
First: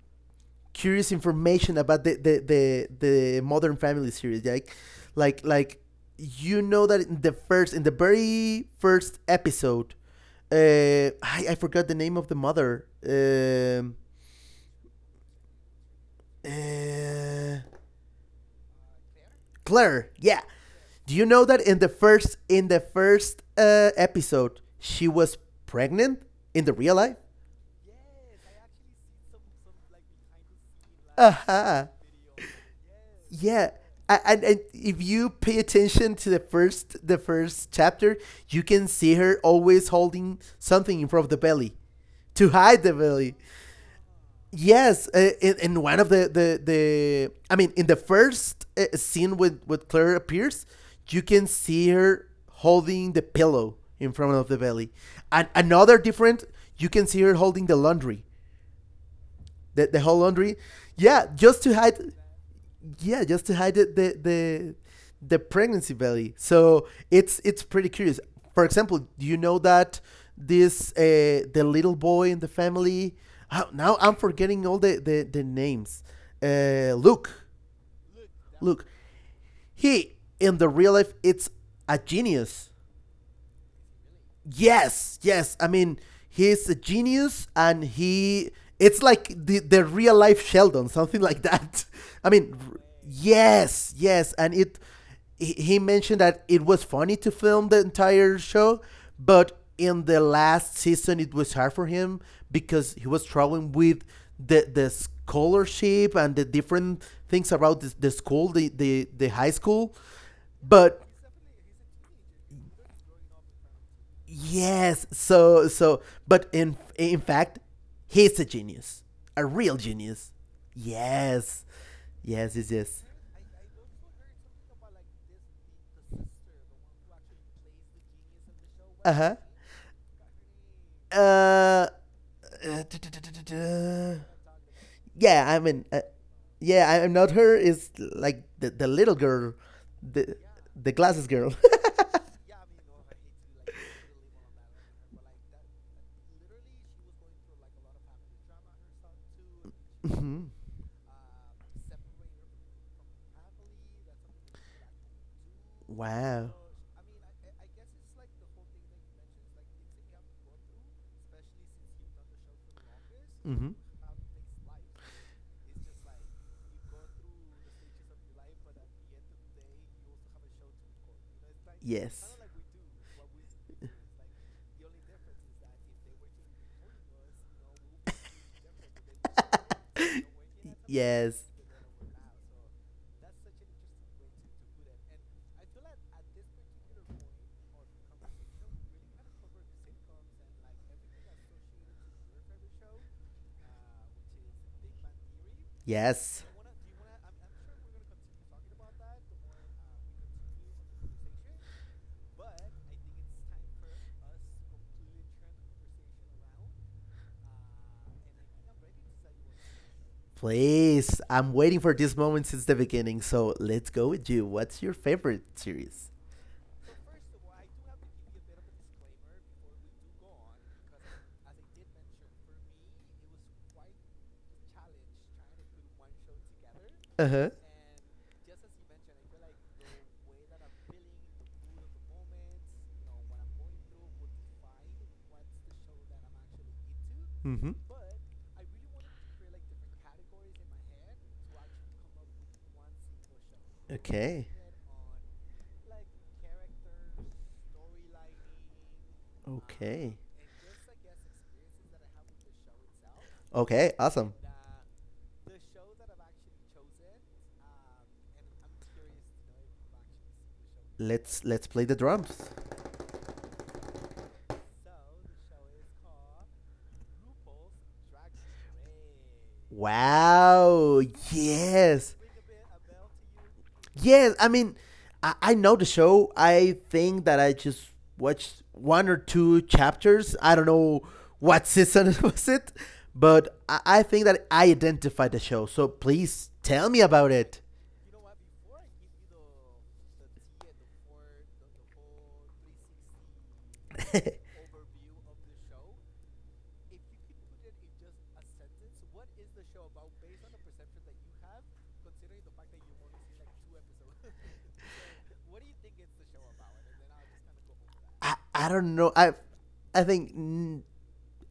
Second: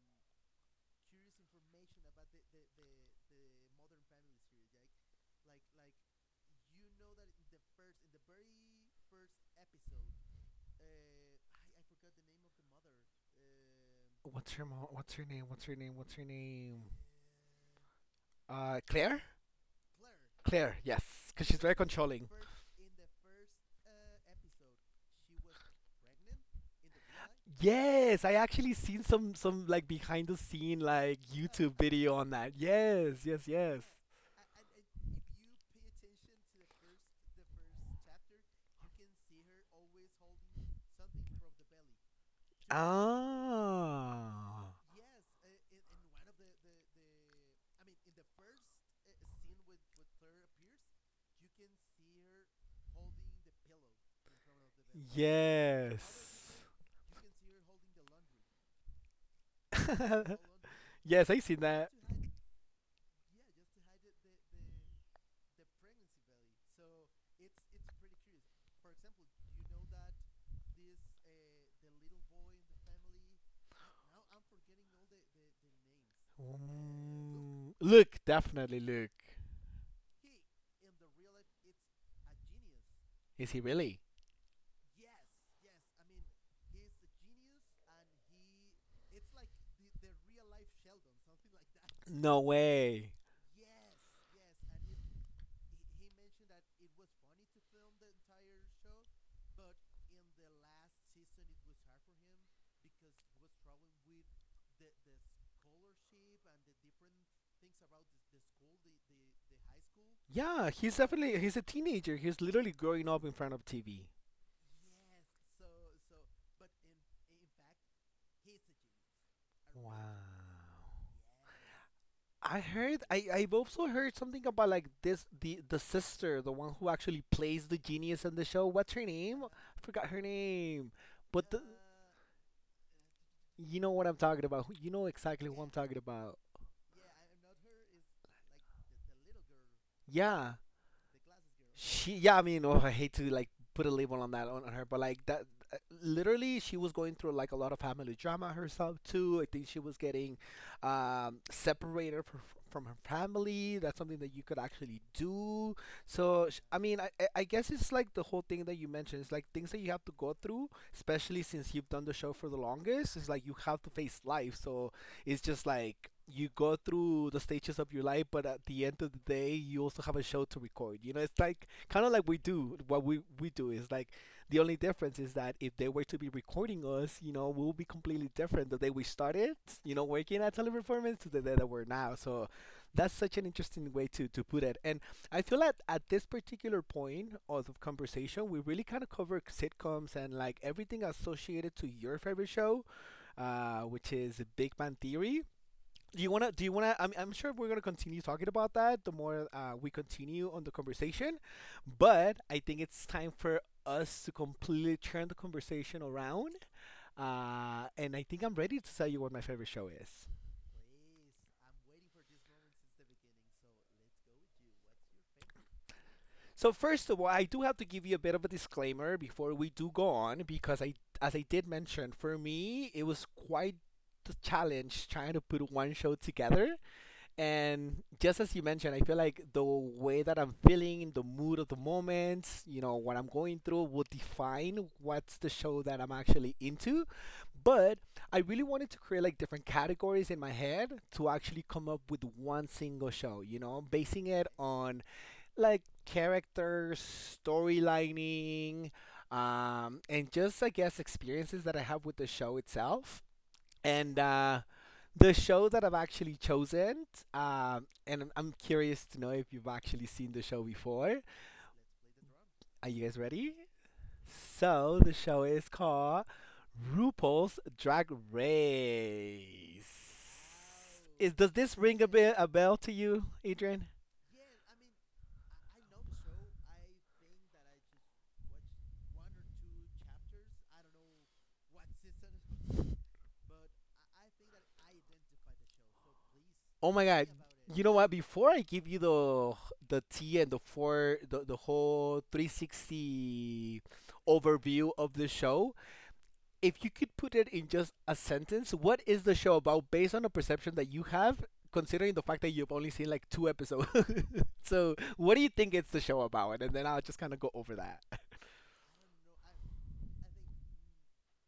Speaker 2: curious information about the the the, the Modern Family series, like like like you know that in the first in the very first episode, uh i, I forgot the name of the mother. um
Speaker 1: What's her mo- what's her name? What's her name? What's her name?
Speaker 2: uh,
Speaker 1: Uh, Claire?
Speaker 2: Claire, yeah.
Speaker 1: Claire, yes,
Speaker 2: Do you know
Speaker 1: because she's
Speaker 2: that
Speaker 1: very
Speaker 2: in the
Speaker 1: controlling.
Speaker 2: first in the first uh, episode she was pregnant in the real life?
Speaker 1: Yes, I actually seen some some like behind the scene like YouTube
Speaker 2: Uh-huh.
Speaker 1: video on that. Yes, yes,
Speaker 2: Yeah.
Speaker 1: yes.
Speaker 2: And, and if you pay attention to the first the first chapter, you can see her always holding something in front of the belly to hide the belly.
Speaker 1: Ah,
Speaker 2: Yes, uh, in, in one of the, the, the I mean, in the first uh, scene with with Claire appears, you can see her holding the pillow in front of the belly, and another different,
Speaker 1: yes,
Speaker 2: you can see her holding the laundry, the the whole laundry. Yeah,
Speaker 1: yes, I seen
Speaker 2: just to
Speaker 1: that.
Speaker 2: hide, yeah, just to hide the the the, the pregnancy belly. So it's it's pretty curious. For example, do you know that this uh, the little boy in the family? how- Now I'm forgetting all the the, the names. Uh, Luke,
Speaker 1: Mm, Luke, definitely
Speaker 2: Luke,
Speaker 1: Luke.
Speaker 2: he in the real life it's a genius.
Speaker 1: Is he really?
Speaker 2: Yes, yes. I mean, he's a genius, and he. It's like the the real life Sheldon, something like that. I
Speaker 1: No
Speaker 2: mean, r-
Speaker 1: way.
Speaker 2: yes, yes, and it. He he mentioned that it was funny to film the entire show, but in the last season it was hard for him because he was struggling with the the scholarship and the different things about the, the school, the, the the high school.
Speaker 1: Yeah, he's
Speaker 2: But
Speaker 1: definitely, he's a teenager. He's literally growing up in front of T V.
Speaker 2: yes. So so but in in fact, he's a genius. A real genius.
Speaker 1: Wow.
Speaker 2: Yes. Yes,
Speaker 1: I
Speaker 2: yes, yes.
Speaker 1: heard I I've also heard something about like this the the sister, the one who actually plays the genius in the show. What's her
Speaker 2: Uh-huh.
Speaker 1: name? I forgot her name. But the,
Speaker 2: Uh, uh, duh, duh, duh, duh, duh,
Speaker 1: you know what I'm
Speaker 2: duh.
Speaker 1: talking about. Who- You know
Speaker 2: Yeah,
Speaker 1: exactly
Speaker 2: I
Speaker 1: who I'm
Speaker 2: mean,
Speaker 1: talking
Speaker 2: uh,
Speaker 1: about.
Speaker 2: yeah, I- I'm not her. Is like the the little girl, the
Speaker 1: Yeah.
Speaker 2: the glasses girl.
Speaker 1: She, yeah, I mean, oh, I hate to like put a label on that, on, on her, but like that, uh, literally, she was going through like a lot of family drama herself too. I think she was
Speaker 2: hmm
Speaker 1: getting
Speaker 2: um,
Speaker 1: um, separated from, from her family. That's something that you could actually do. So,
Speaker 2: Wow.
Speaker 1: sh- I mean, I, I I guess it's like the whole thing that you mentioned. It's like things that you have to go through, especially since you've done the show for the longest. It's like you
Speaker 2: Hmm.
Speaker 1: have to face life. So, it's just like you go through the stages of your life, but at the end of the day, you also have a show to record. You know, it's like kind of like we do. What we we do is like, the only difference is that if they were to be recording us, you know, we'll be completely different the day we started. You know, working at teleperformance to the day that we're now. So that's such an interesting way to to put it. And I feel that at this particular point of the conversation, we really kind of cover sitcoms and like everything associated to your favorite show, uh, which is Big Bang Theory. do you
Speaker 2: Yes.
Speaker 1: wanna? Do you wanna? I'm, I'm sure we're gonna continue talking about that the more uh, we continue on the conversation, but I think it's time for us to completely turn the conversation around. Uh, and I think I'm ready to tell you what my favorite show is.
Speaker 2: Please. I'm waiting for this moment since the beginning, so let's go with you. What's your favorite series?
Speaker 1: So first of all, I do have to give you a bit of a disclaimer before we do go on because I, as I did mention, for me it was quite the challenge trying to put one show together.
Speaker 2: Uh huh.
Speaker 1: And just as you mentioned, I feel like the way that I'm feeling, the mood of the moment, you know, what I'm going through will define what's the show that I'm actually into.
Speaker 2: Mm-hmm.
Speaker 1: But I really wanted to create like different categories in my head to actually come up with one single show, you know, basing
Speaker 2: Okay.
Speaker 1: it on like characters, storylining, um,
Speaker 2: Okay.
Speaker 1: and just, I guess, experiences that I have with the show itself.
Speaker 2: Okay.
Speaker 1: And
Speaker 2: Awesome.
Speaker 1: uh, the show that I've actually chosen, um, and I'm, I'm curious to know if you've actually seen the show before.
Speaker 2: Let's let's play the drums.
Speaker 1: Are you guys ready? So the show is called RuPaul's Drag Race.
Speaker 2: Wow.
Speaker 1: Is Does this ring a
Speaker 2: Yes.
Speaker 1: bit a bell to you, Adrian?
Speaker 2: Yes. I mean, I, I know the show. I think that I just watched one or two chapters. I don't know what season was it, but I, I think that I identified the show. So please tell
Speaker 1: Oh
Speaker 2: me
Speaker 1: my God!
Speaker 2: about it.
Speaker 1: You know what? Before I give you the the tea and the four the, the whole three sixty overview of the show, if you could put it in just a sentence, what is the show about based on a perception that you have, considering the fact that you've only seen like two episodes? so, what do you think it's the show about? And then I'll just kind of go over that.
Speaker 2: I, I don't know. I I think, mm,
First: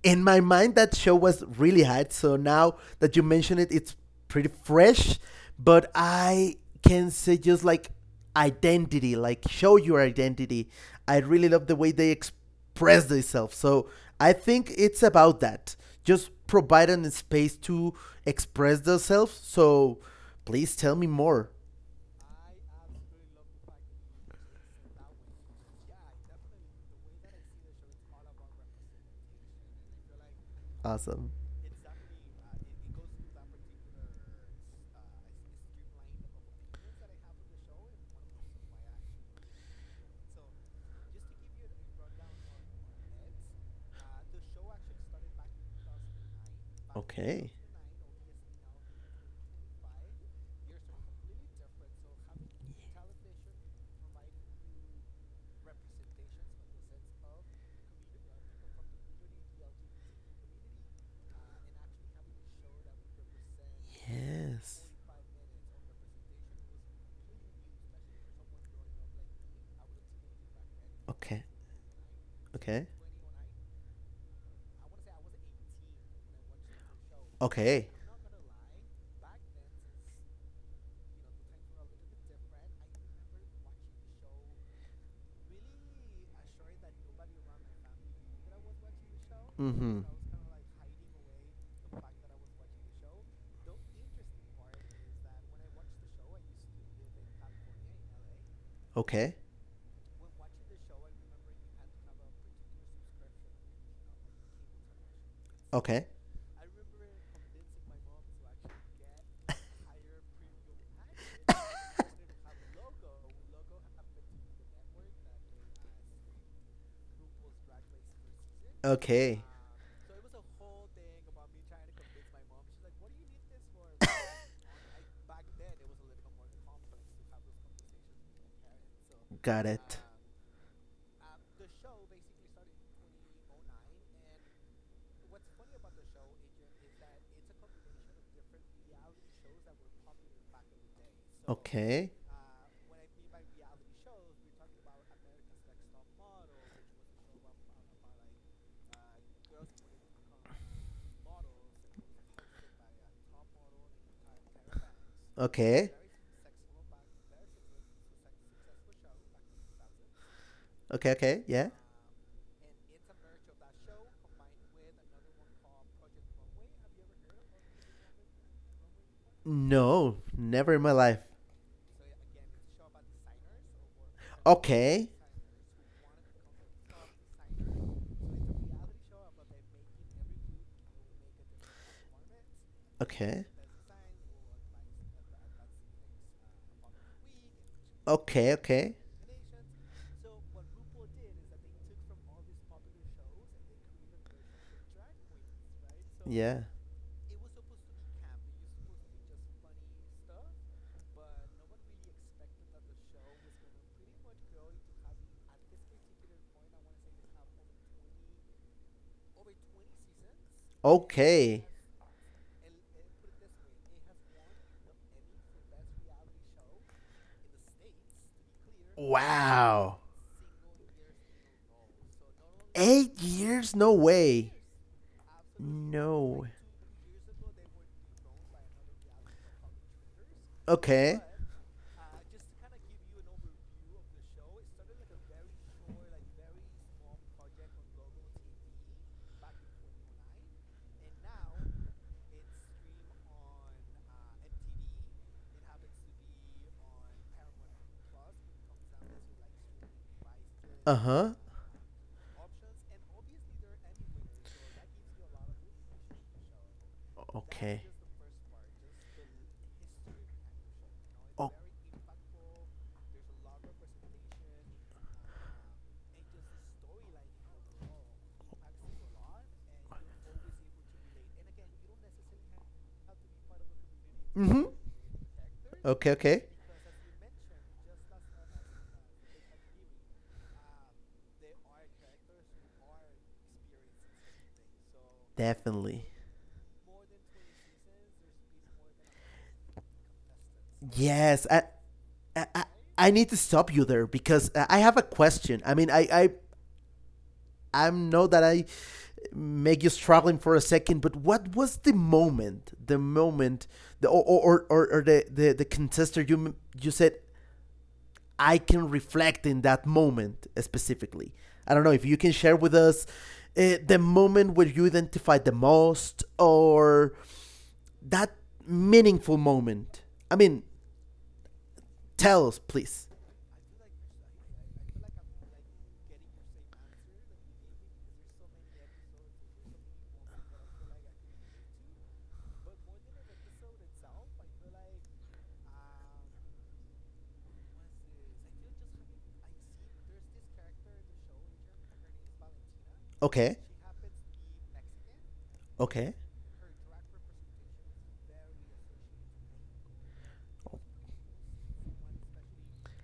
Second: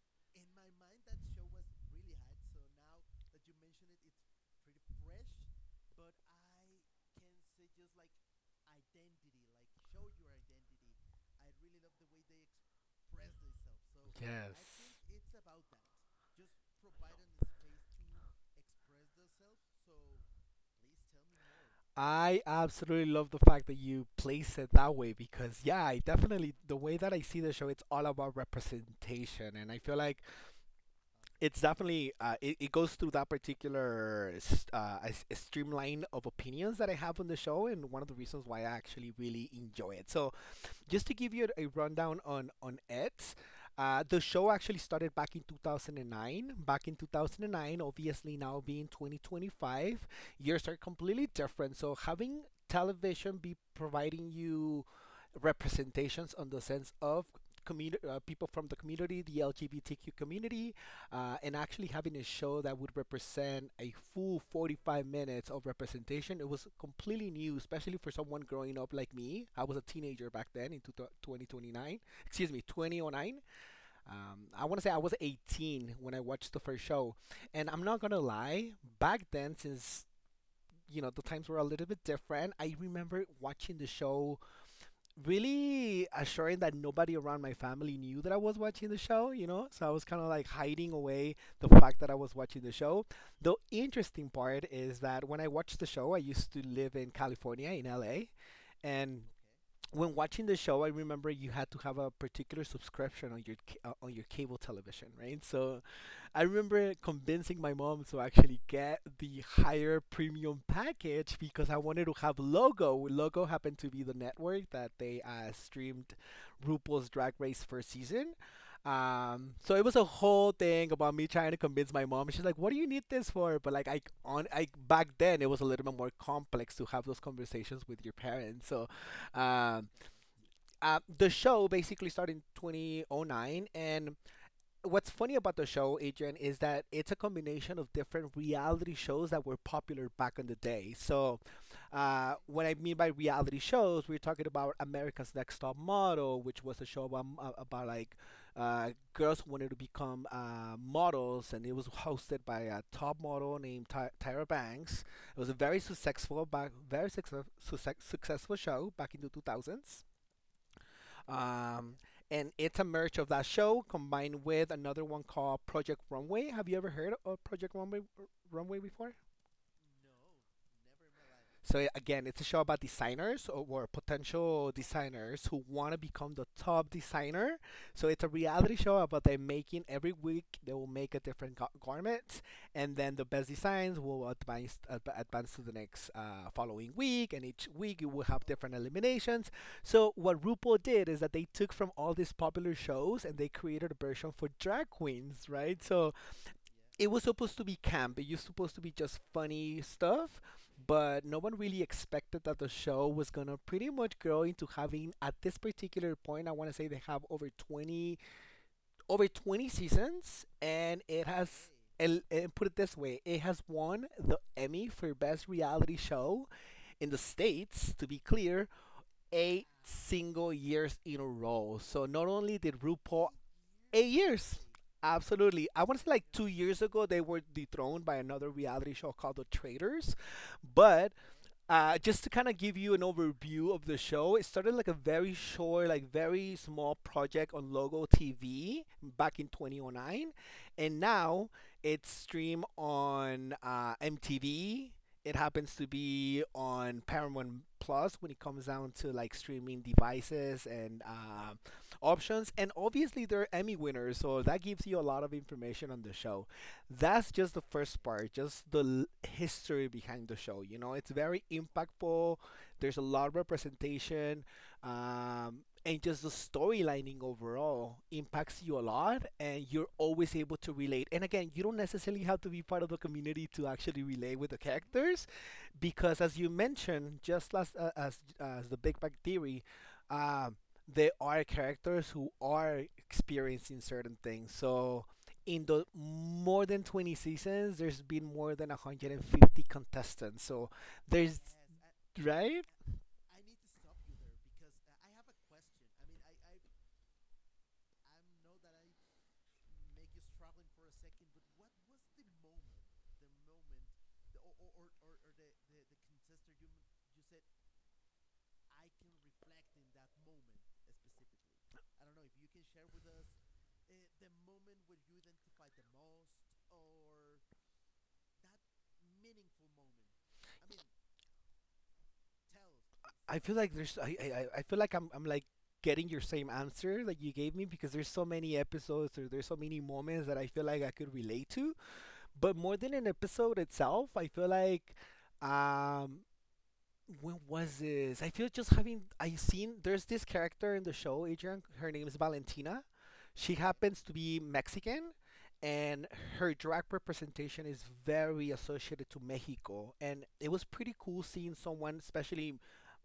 Speaker 2: in my mind that show was really hot. So now that you mention it, it's pretty fresh. But I can say just like identity, like show your identity. I really love the way they express themselves. So I think
Speaker 1: Yes.
Speaker 2: it's about that. Just providing a space to express themselves. So please tell me more.
Speaker 1: I absolutely love the fact that you place it that way because, yeah, I definitely, the way that I see the show, it's all about representation. And I feel like
Speaker 2: Awesome.
Speaker 1: it's definitely uh, it, it goes through that particular s- uh, s- streamline of opinions that I have on the show, and one of the reasons why I actually really enjoy it. So just to give you a rundown on on it, uh, the show actually started back in two thousand nine. back in
Speaker 2: Okay.
Speaker 1: 2009 Obviously now being twenty twenty-five, years are completely different. So having television be providing you representations on the sense of community, uh, people from the community, the LGBTQ community, uh, and actually having a show that would represent a full
Speaker 2: Yes.
Speaker 1: forty-five minutes of representation. It was completely new, especially for someone growing up like me. I was a teenager back then in
Speaker 2: Okay.
Speaker 1: twenty twenty-nine, excuse me,
Speaker 2: Okay.
Speaker 1: twenty oh nine. Um, I want to say I was eighteen when I watched the first show. And I'm
Speaker 2: Okay.
Speaker 1: not going to lie, back then, since, you know, the times were a little bit different, I remember watching the show really assuring that nobody around my family knew that I was watching the show, you know? So I was
Speaker 2: Mhm.
Speaker 1: kind of like hiding away the fact that I was watching the show. The interesting part is that when I watched the show, I used to live in California, in L A.
Speaker 2: L A.
Speaker 1: And
Speaker 2: Okay.
Speaker 1: when watching the show, I remember you had to have a particular subscription on your ca- uh, on your cable television, right? So
Speaker 2: Okay.
Speaker 1: I remember convincing my mom to actually get the higher premium package because I wanted to have Logo. Logo happened to be the network that they uh, streamed RuPaul's Drag Race first season.
Speaker 2: Okay.
Speaker 1: Um, so it was a whole thing about me trying to convince my mom. She's like, "What do you need this for?" But like, I on I back then it was a little bit more complex to have those conversations with your parents. So,
Speaker 2: Got um, it.
Speaker 1: um, uh, the show basically started in two thousand nine. And what's funny about the show, Adrian, is that it's a combination of different reality shows that were popular back in the day. So,
Speaker 2: Okay.
Speaker 1: uh, what I mean by reality shows, we're talking about America's Next Top Model, which was a show about, about like uh, girls who wanted to become uh, models, and it was hosted by a top model named Ty- Tyra Banks. It was a very successful, back, very success, success, successful show back in the two thousands.
Speaker 2: Okay, okay. Yeah.
Speaker 1: Um, and it's a merge of that show combined with another one called Project Runway. Have you ever heard of Project Runway Runway before?
Speaker 2: No, never in my life.
Speaker 1: So yeah, again, it's a show about designers, or, or potential
Speaker 2: Okay.
Speaker 1: designers who want to become the top designer. So it's a reality show about them making, every week they will make a different ga- garment, and then the
Speaker 2: Okay.
Speaker 1: best designs will advance, adv- advance to the next uh, following week, and each week you will have
Speaker 2: Okay,
Speaker 1: different
Speaker 2: okay.
Speaker 1: eliminations. So what RuPaul did is that they took from all these popular shows and they created a version for drag queens, right? So
Speaker 2: Yeah.
Speaker 1: it was supposed to be camp. It was supposed to be just funny stuff, but no one really expected that the show was gonna pretty much grow into having at this particular point. I want to say they have over twenty over twenty seasons, and it has.
Speaker 2: Okay.
Speaker 1: And, and put it this way, it has won the Emmy for Best Reality Show in the States, to be clear, eight
Speaker 2: Wow.
Speaker 1: single years in a row. So not only did
Speaker 2: Eight
Speaker 1: RuPaul
Speaker 2: years? No
Speaker 1: eight
Speaker 2: way.
Speaker 1: years. Absolutely. I want to say like
Speaker 2: No.
Speaker 1: two years ago, they were dethroned by another reality show called The Traitors. But
Speaker 2: Okay.
Speaker 1: uh, just to kind of give you an overview of the show, it started like a very short, like very small project on Logo T V back in two thousand nine, and now it's streamed on uh, M T V. It happens to be on Paramount Plus when it comes down to like streaming devices and
Speaker 2: Huh.
Speaker 1: um, options, and obviously they're Emmy winners, so that gives you a lot of information on the show. That's just the
Speaker 2: Okay.
Speaker 1: first part, just the l- history behind the show. You know, it's very
Speaker 2: Oh.
Speaker 1: impactful. There's a lot of representation, um, and just the storylining overall impacts you a lot, and you're always able to relate. And again, you don't necessarily have to be part of the community to actually relate with the
Speaker 2: Mm-hmm.
Speaker 1: characters,
Speaker 2: Okay,
Speaker 1: because as
Speaker 2: okay.
Speaker 1: you mentioned, just as uh, as as the Big Bang Theory, um, there are characters who are experiencing certain things. So in the
Speaker 2: Definitely.
Speaker 1: more than twenty seasons, there's been more than one hundred fifty contestants. So there's
Speaker 2: Yes, I, I, I-
Speaker 1: right.
Speaker 2: I need to stop you there because I I have a question. I mean, I, I, I know that I make you struggling for a second, but what was the moment, the moment, the or or or, or the, the the contester you m- you said I can reflect in that moment specifically. I don't know if you can share with us uh, the moment where you identified the most or that meaningful moment. I mean, tell us, please.
Speaker 1: I feel like there's I I, I- I feel like I'm I'm like getting your same answer that you gave me because there's so many episodes or there's so many moments that I feel like I could relate to. But more than an episode itself, I feel like um when was this? I feel just having I seen there's this character in the show, Adrian. Her name is Valentina. She
Speaker 2: Okay.
Speaker 1: happens to be Mexican, and
Speaker 2: Okay.
Speaker 1: her drag representation is very associated to Mexico. And it was pretty cool seeing someone, especially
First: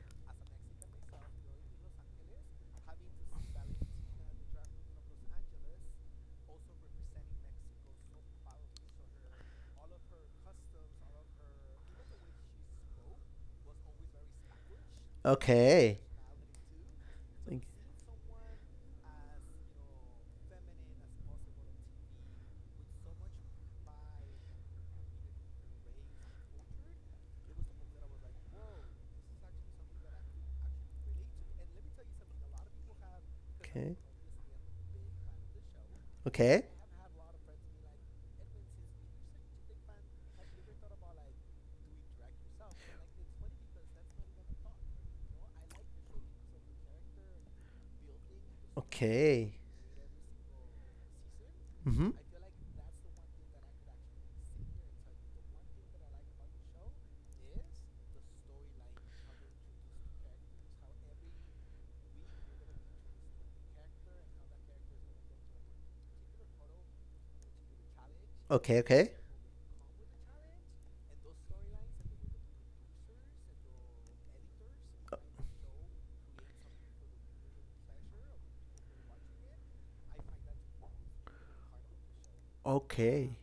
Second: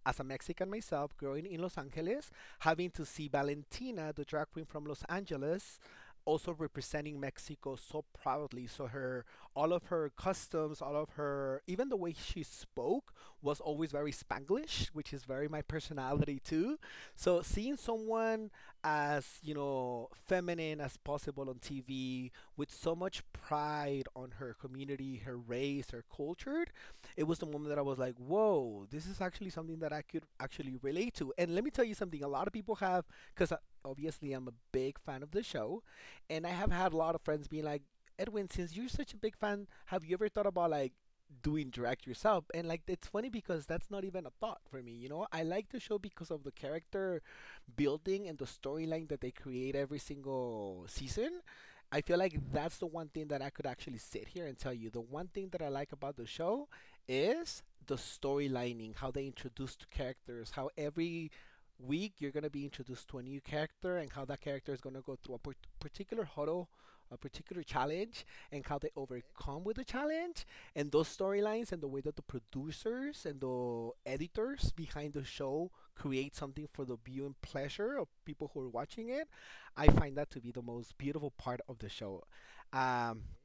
Speaker 1: as a Mexican myself, growing in Los Angeles, having to see Valentina, the drag queen from Los Angeles, also representing Mexico so proudly. So her all of her customs, all of her even the way she spoke was always very Spanglish, which is very my
Speaker 2: Okay.
Speaker 1: personality too. So seeing someone as you know feminine as possible on T V with so much pride on her community, her race, her culture, it was the moment that I was like, whoa, this is actually something that I could actually relate to. And let me tell you something: a lot of people have because. Obviously, I'm a big fan of the show, and I
Speaker 2: Okay.
Speaker 1: have had a lot of friends being like, Edwin, since you're such a big fan, have you ever thought about like doing direct yourself, and like it's funny because that's not even a thought for me. You know, I like the show because of the character building and the storyline that they
Speaker 2: Okay.
Speaker 1: create every single season. I
Speaker 2: Mm-hmm.
Speaker 1: feel like that's the one thing that I could actually sit here and tell you. The one thing that I like about the show is the storylining, how they introduce the characters, how every week you're going to be introduced to a new character and how that character is going to go through a par- particular huddle, a particular challenge, and how
Speaker 2: Okay,
Speaker 1: they
Speaker 2: okay.
Speaker 1: overcome with the challenge, and those storylines and the way that the producers and the editors behind the show create something for the viewing pleasure of people who are watching it. I find that to be the most beautiful part of the show. Um,
Speaker 2: Okay.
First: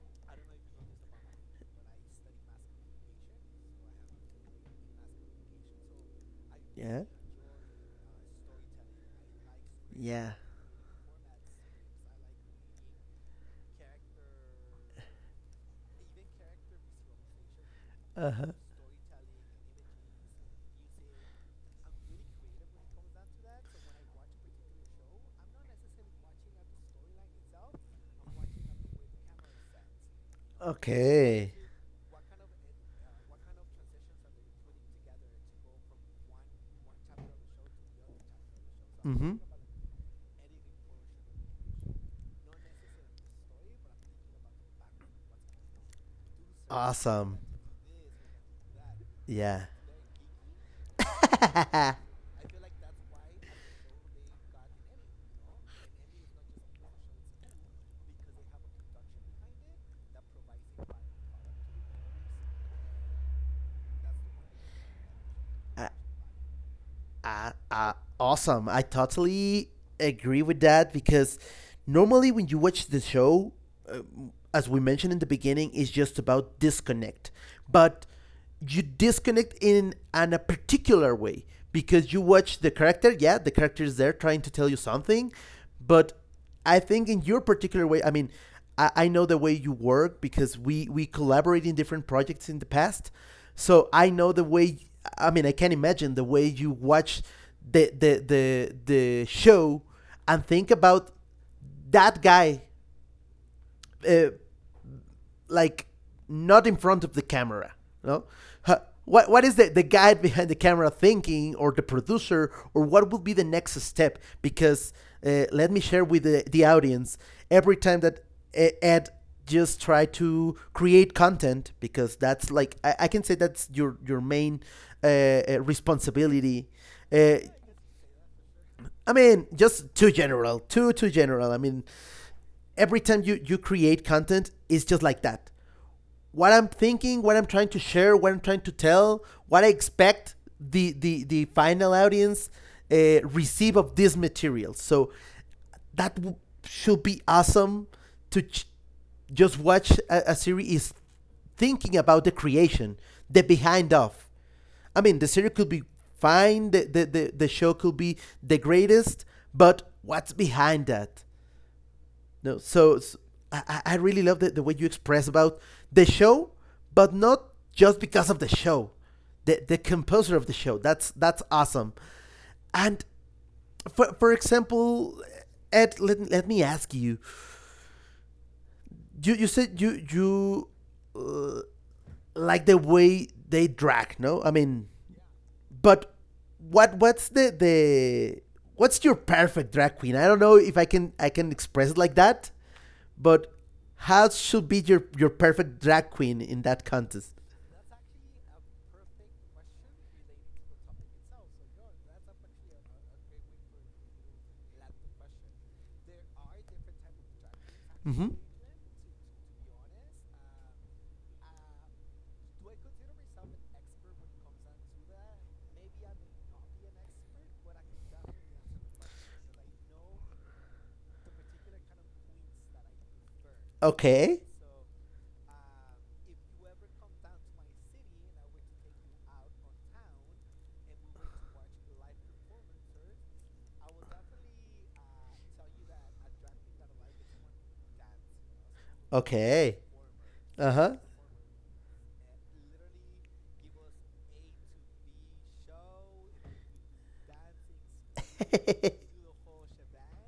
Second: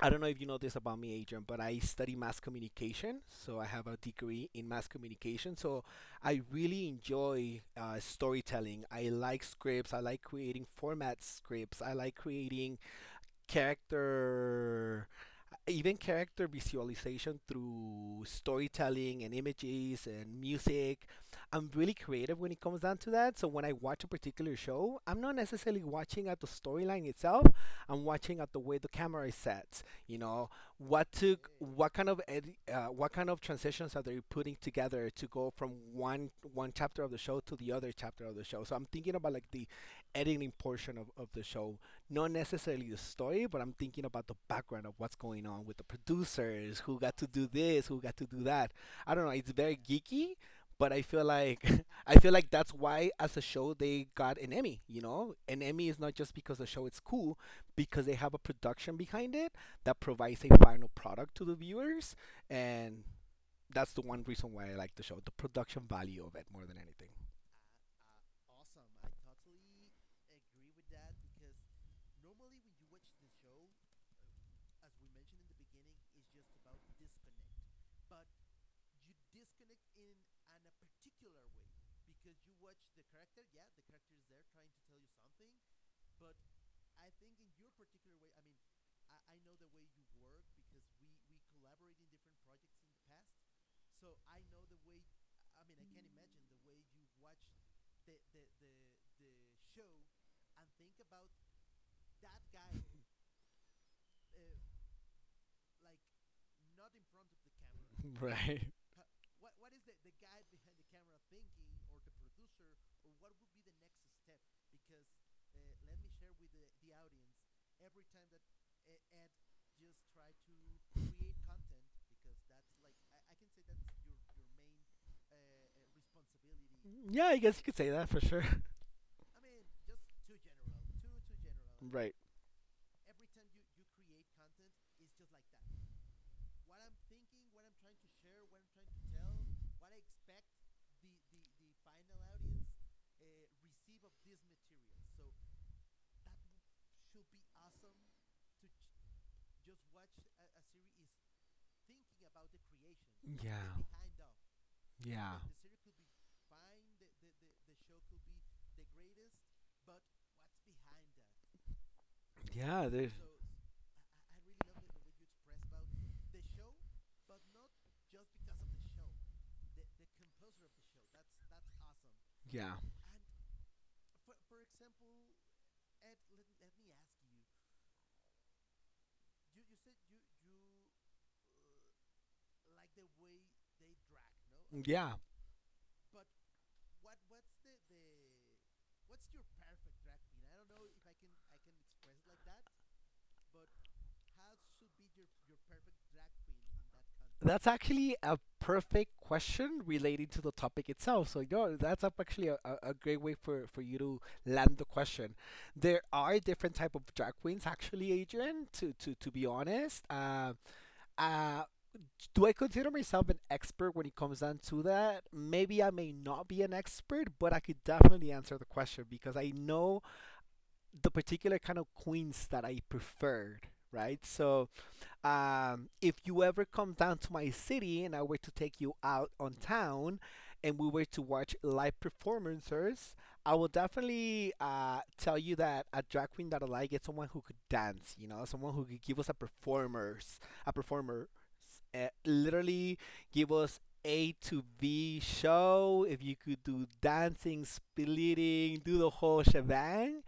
Speaker 1: I don't know if you know this about me, Adrian, but I study mass communication. So I have a degree in mass communication. So I really
Speaker 2: Yeah.
Speaker 1: enjoy uh, storytelling. I like scripts. I like
Speaker 2: Yeah.
Speaker 1: creating format scripts. I like creating character, even character visualization through
Speaker 2: Uh huh.
Speaker 1: storytelling and images and music. I'm really creative when it comes down to that. So when I watch a particular show, I'm not necessarily watching at the storyline itself. I'm watching at the way the camera is set. You know, what took
Speaker 2: Okay.
Speaker 1: what kind of edi- uh, what kind of transitions are they putting together to go from one one chapter of the show to the other chapter of the show. So I'm
Speaker 2: Mm
Speaker 1: thinking
Speaker 2: hmm.
Speaker 1: about like the editing portion of, of the show, not necessarily the story, but I'm thinking about the background of what's going on with the producers, who got to
Speaker 2: Awesome.
Speaker 1: do this, who got to do that. I don't know. It's
Speaker 2: Yeah.
Speaker 1: very geeky, but I feel like I feel like that's why as a show they got an Emmy. You know, an Emmy is not just because the show is cool, because they have a production behind it that provides a final product to the viewers, and that's the one reason why I like the show, the
Speaker 2: I,
Speaker 1: production value of it more than anything.
Speaker 2: Uh, uh, Awesome. I totally agree with that because normally when you watch the show, uh, as we mentioned in the beginning, it's just about disconnect. But you disconnect in an, a particular way because you watch the character. Yeah, the character is there trying to tell you something, but I think in your particular way, I mean, I, I know the way you work because we we collaborate in different projects in the past, so I know the way. I mean, I can imagine the way you watch the the the the show and think about that guy, uh, like not in front of the camera. No.
Speaker 1: Right.
Speaker 2: Huh, what what is the the guy behind the camera thinking, or the producer, or what would be the next step? Because uh, let me share with the, the audience every time that E- Ed just try to create content because that's like I, I can say that's your your main uh,
Speaker 1: uh, uh,
Speaker 2: uh, responsibility.
Speaker 1: Yeah,
Speaker 2: Uh,
Speaker 1: I guess you could say that for sure.
Speaker 2: I mean,
Speaker 1: I
Speaker 2: just too general, too too general. I mean,
Speaker 1: Right.
Speaker 2: every time you you create content, it's just like that what I'm thinking, what I'm trying to share, what I'm trying to tell, what I expect the the the final audience uh, receive of this material. So that w- should be awesome to ch- just watch a, a series is thinking about the creation, the
Speaker 1: the
Speaker 2: behind of. I
Speaker 1: the,
Speaker 2: mean, the
Speaker 1: Yeah.
Speaker 2: series could be fine, the, the, the, the show could be the greatest, but what's behind that? No,
Speaker 1: Yeah.
Speaker 2: so, so I, I really love the, the way you express about the show, but not just because of the show. The, the composer of the show. That's that's awesome.
Speaker 1: Yeah. like
Speaker 2: And for, for example, Ed, let, let me ask you. You you said you you uh, like the way they drag, no? I
Speaker 1: mean,
Speaker 2: mean,
Speaker 1: Yeah.
Speaker 2: but what what's the the what's your perfect drag queen? I don't know if I can I can express it like that, but how should be your your perfect drag queen in that contest?
Speaker 1: That's actually a perfect question relating to the topic itself. So, no, that's up actually a, a a great way for, for you to land the question. There are different type of drag queens, actually,
Speaker 2: Mm-hmm.
Speaker 1: Adrian. To to to be honest, uh, uh, do I consider myself an expert when it comes down to that? Maybe I may not be an expert, but I could definitely answer the question because I know the particular kind of queens that I preferred. Right,
Speaker 2: Okay.
Speaker 1: so um, if you ever come down to my city and I were to take you out on town and we were to watch live performances, I will definitely uh, tell you that a drag queen that I like is someone who could dance, you know, someone who could give us a
Speaker 2: Okay.
Speaker 1: performers,
Speaker 2: Uh
Speaker 1: a
Speaker 2: huh.
Speaker 1: performer, uh, literally give us A to B show. If you could do dancing, splitting, do the whole shebang,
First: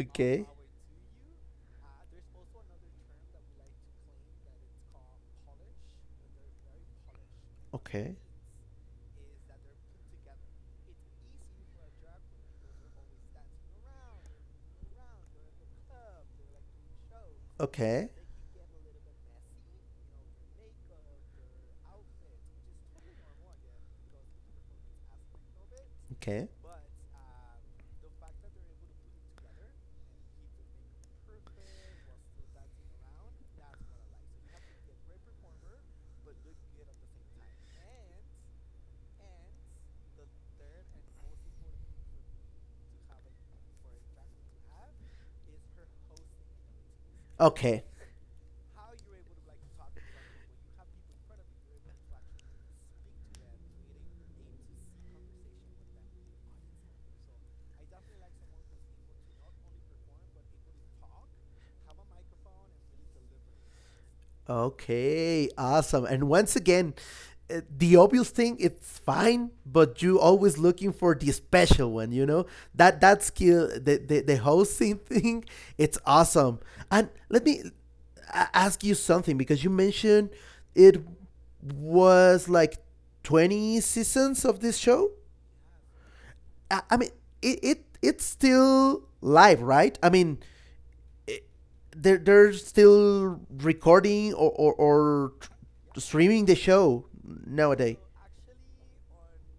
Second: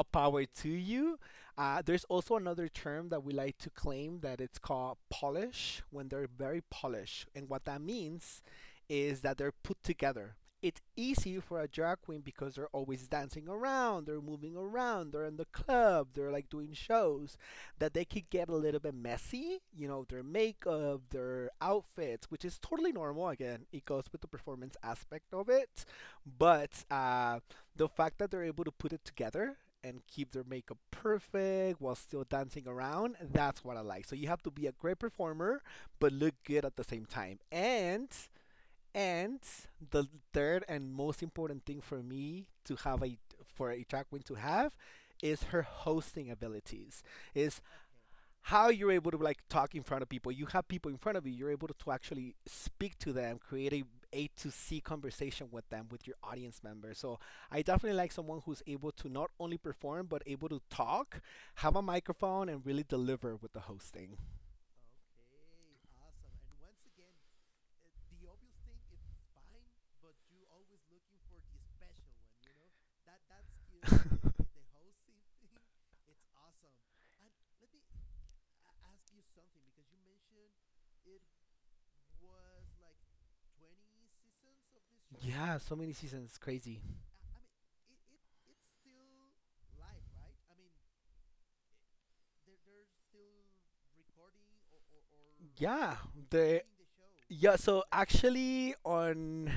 Speaker 2: Okay.
Speaker 1: power
Speaker 2: Okay.
Speaker 1: to you. Uh, there's also another term that we like to claim that it's called polish when they're very polished. And what that
Speaker 2: Okay.
Speaker 1: means is that they're put together. It's easy for a drag queen because they're always dancing around, they're moving around, they're in the club, they're like doing shows, that they could get a little bit messy, you know, their makeup, their outfits, which is totally normal. Again, it goes with the performance aspect of it.
Speaker 2: Okay.
Speaker 1: But uh, the fact that they're able to put it together and keep their makeup perfect while still dancing around. That's what I like. So you have to be a great performer but look good at the same time. And and the third and most important thing for me to have a for a drag queen to have is her hosting abilities. Is
Speaker 2: Okay.
Speaker 1: how you're able to like talk in front of people. You have people in front of you. You're able to, to actually speak to them, create a A to C conversation with them, with your audience members. So I definitely like someone who's able to not only perform but able to talk, have a microphone, and really deliver with the hosting.
Speaker 2: Okay, awesome. And once again, uh, the obvious thing it's fine, but you always looking for the special one. You know that that skill, the the, the hosting thing, it's awesome. And let me a- ask you something because you mentioned it was like twenty seasons of this show.
Speaker 1: Yeah, so many seasons, it's crazy.
Speaker 2: I, I mean, it, it it's still live, right? I mean, it, they're they're still recording or, or or
Speaker 1: Yeah,
Speaker 2: streaming the
Speaker 1: the
Speaker 2: show
Speaker 1: yeah. So
Speaker 2: nowadays.
Speaker 1: actually, on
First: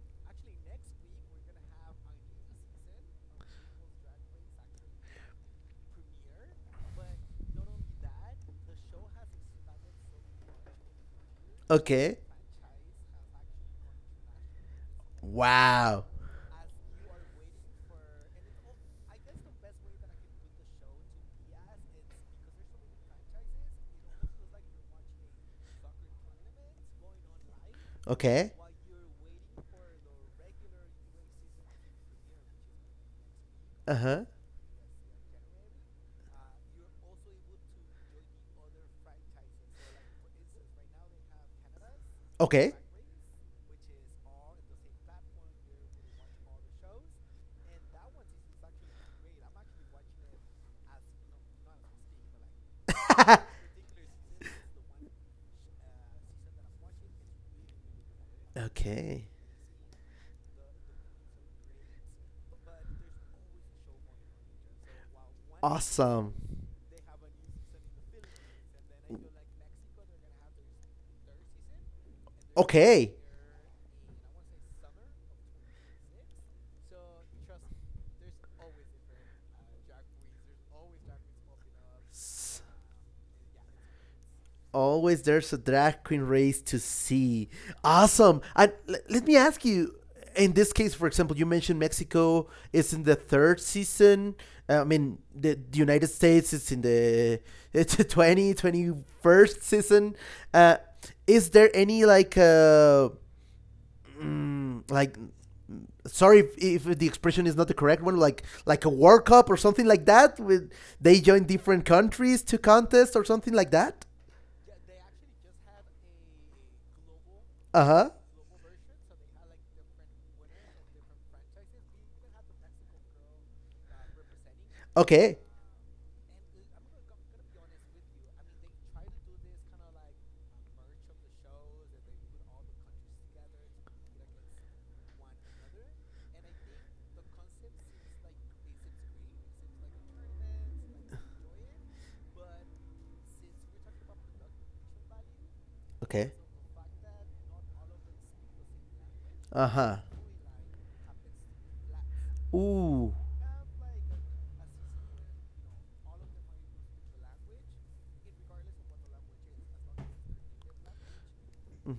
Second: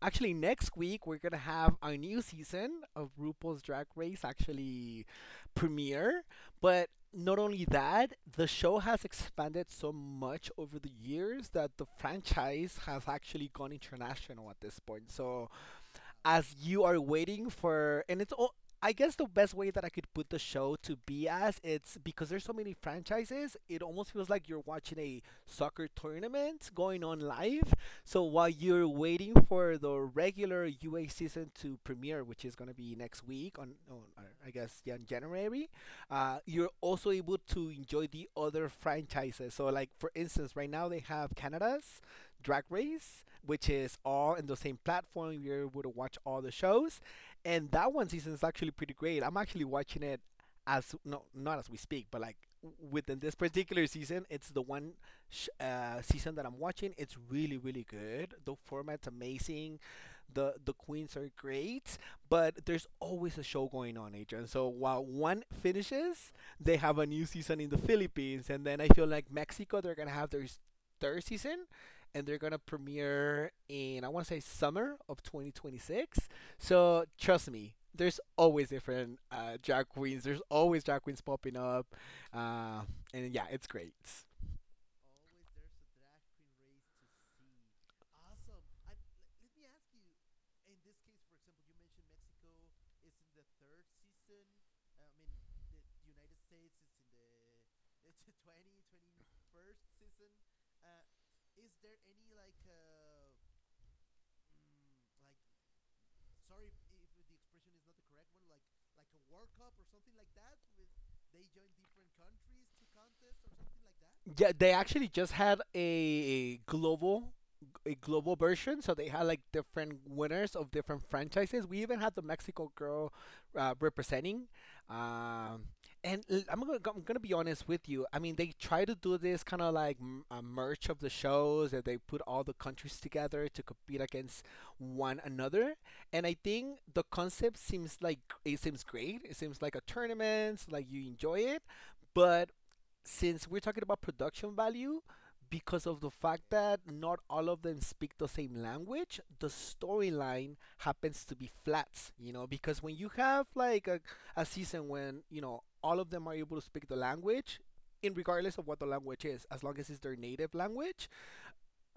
Speaker 1: actually next week we're gonna have our new season of RuPaul's Drag Race actually premiere. But not only that, the show has expanded so much over the years that the
Speaker 2: Okay.
Speaker 1: franchise has actually gone international at this point. So
Speaker 2: Wow.
Speaker 1: as you are waiting for, and it's all, I guess the best way that I could put the show to be as it's because there's so many franchises, it almost feels like you're watching a soccer tournament going on live. So while
Speaker 2: Okay.
Speaker 1: you're waiting for the regular U A season to premiere, which is going to be next week on,
Speaker 2: Uh
Speaker 1: on uh,
Speaker 2: huh.
Speaker 1: I guess yeah, in January, uh, you're also able to enjoy the other franchises. So like for instance, right now they have Canada's Drag
Speaker 2: Okay.
Speaker 1: Race, which is all in the same platform. You're able to watch all the shows, and that one season is actually pretty great. I'm actually watching it as, no, not as we speak, but like within this particular season, it's the one sh- uh, season that I'm watching. It's really, really good. The format's
Speaker 2: Okay.
Speaker 1: amazing, the the queens are great, but there's always a show going on, Adrian. So while one finishes,
Speaker 2: Awesome.
Speaker 1: they have a new season in the Philippines, and then I feel like Mexico they're gonna have their s- third season, and they're gonna
Speaker 2: Okay,
Speaker 1: premiere in, I want to say, summer of twenty twenty-six. So trust me. There's always different uh, drag queens. There's always drag queens popping up, uh, and yeah, it's
Speaker 2: it's
Speaker 1: great.
Speaker 2: it's... always there's a drag queen race to see. Awesome. And l- let me ask you in this case, for example, you mentioned Mexico is in the third season. Uh, I mean, the, the United States is in the it's the twenty twenty first season. Uh, is there any like uh, mm, like sorry if, if the expression is not the correct one like like a world cup or something like that with they join different countries to contest or something like that.
Speaker 1: Yeah, they actually just had a global a
Speaker 2: Uh-huh.
Speaker 1: global version, so they had like different winners of different franchises. We even had the Mexico girl uh, representing.
Speaker 2: Okay.
Speaker 1: Um, and l- I'm gonna I'm gonna be honest with you. I mean, they try to do this kind of like m- a merge of the shows, and they put all the countries together to compete against one another. And I think the concept seems like it seems great. It seems like a tournament, so, like you enjoy it, but since we're talking about production value, because of the
Speaker 2: Okay.
Speaker 1: fact that not all of them speak the same language, the
Speaker 2: Uh-huh.
Speaker 1: storyline happens to be flats, you know, because when you
Speaker 2: Ooh.
Speaker 1: have like a, a season when, you know, all of them are able to speak the language, in regardless of what the language is, as long as it's their native language,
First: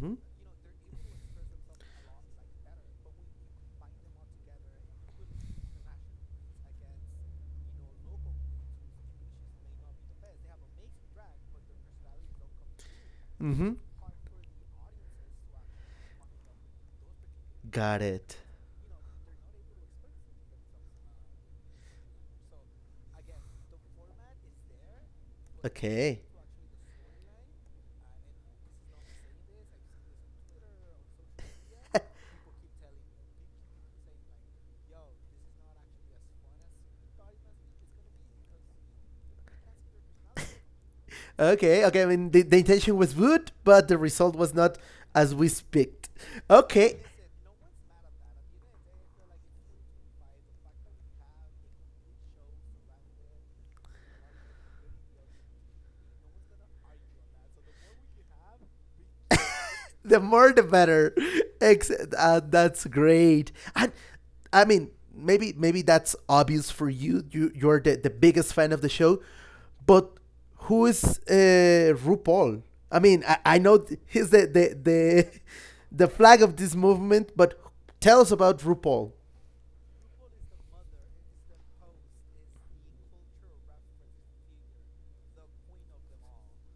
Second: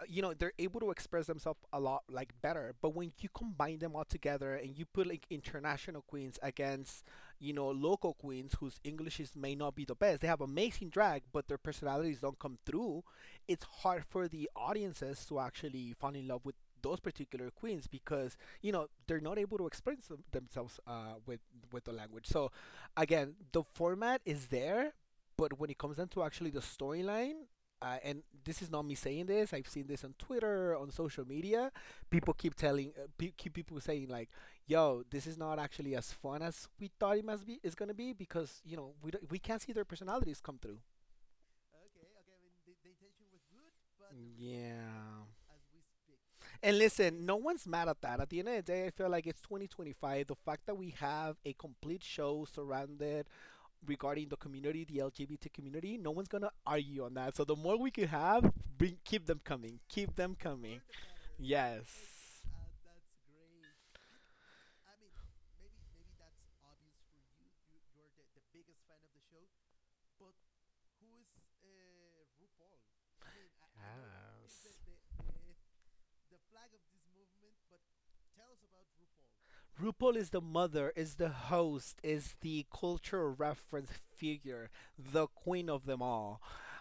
Speaker 1: uh, you know they're able to express themselves a lot like better. But when you combine them all together and you put like international queens against you know local queens whose englishes may not be the best, they have amazing drag but their personalities don't come through. It's
Speaker 2: Mm-hmm.
Speaker 1: hard for the audiences to actually fall in love with those particular queens
Speaker 2: Got
Speaker 1: because
Speaker 2: it.
Speaker 1: you know they're not able to express them- themselves uh, with with the language. So again, the format is there, but when it comes down to
Speaker 2: Okay.
Speaker 1: actually the storyline uh, and this is not me saying this. I've seen this on Twitter, on social media. People keep telling, uh, pe- keep people saying like, "Yo, this is not actually as fun as we thought it must be. Is gonna be because you know we don't, we can't see their personalities come through."
Speaker 2: Okay, okay. I mean, the, the intention was good, but the
Speaker 1: were
Speaker 2: result was not
Speaker 1: Yeah.
Speaker 2: as we speaked.
Speaker 1: And
Speaker 2: Okay.
Speaker 1: listen, no one's mad at that. At the end of the day, I feel like it's twenty twenty-five. The fact that we have a complete show surrounded regarding the community, the L G B T community, no one's gonna argue on that. So the more we can have, bring keep them coming, keep
Speaker 2: The
Speaker 1: them
Speaker 2: more the
Speaker 1: coming.
Speaker 2: better.
Speaker 1: Yes.
Speaker 2: Ex- uh, that's great. And I mean, maybe maybe that's obvious for you. You you're the, the biggest fan of the show, but who is uh, RuPaul? I mean, I,
Speaker 1: Uh,
Speaker 2: I know he's the
Speaker 1: Yes.
Speaker 2: the the the flag of this movement, but tell us about RuPaul.
Speaker 1: RuPaul is the mother, is the host, is the cultural reference figure, the queen of them all.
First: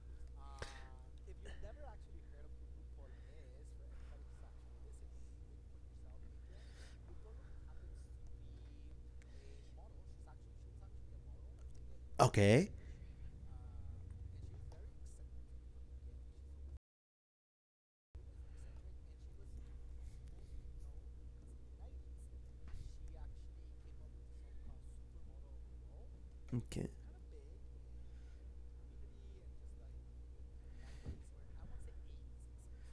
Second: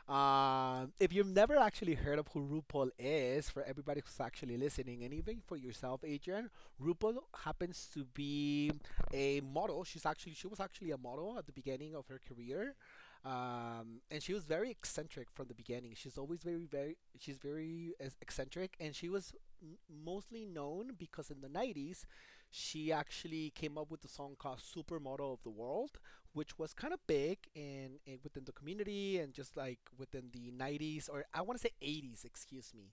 Speaker 1: Uh, if you've never actually heard of who RuPaul is, for everybody who's actually listening, and even for yourself, Adrian, RuPaul happens to be a model. She's actually she was actually a model at the beginning of her
Speaker 2: Okay.
Speaker 1: career, um, and she was very eccentric from the beginning. She's always very very she's very ex- eccentric, and she was m- mostly known because in the nineties she actually came up with the song called Supermodel of the World, which was
Speaker 2: Okay.
Speaker 1: kind of big in, in within the community and just like within the nineties or I want to say eighties, excuse me.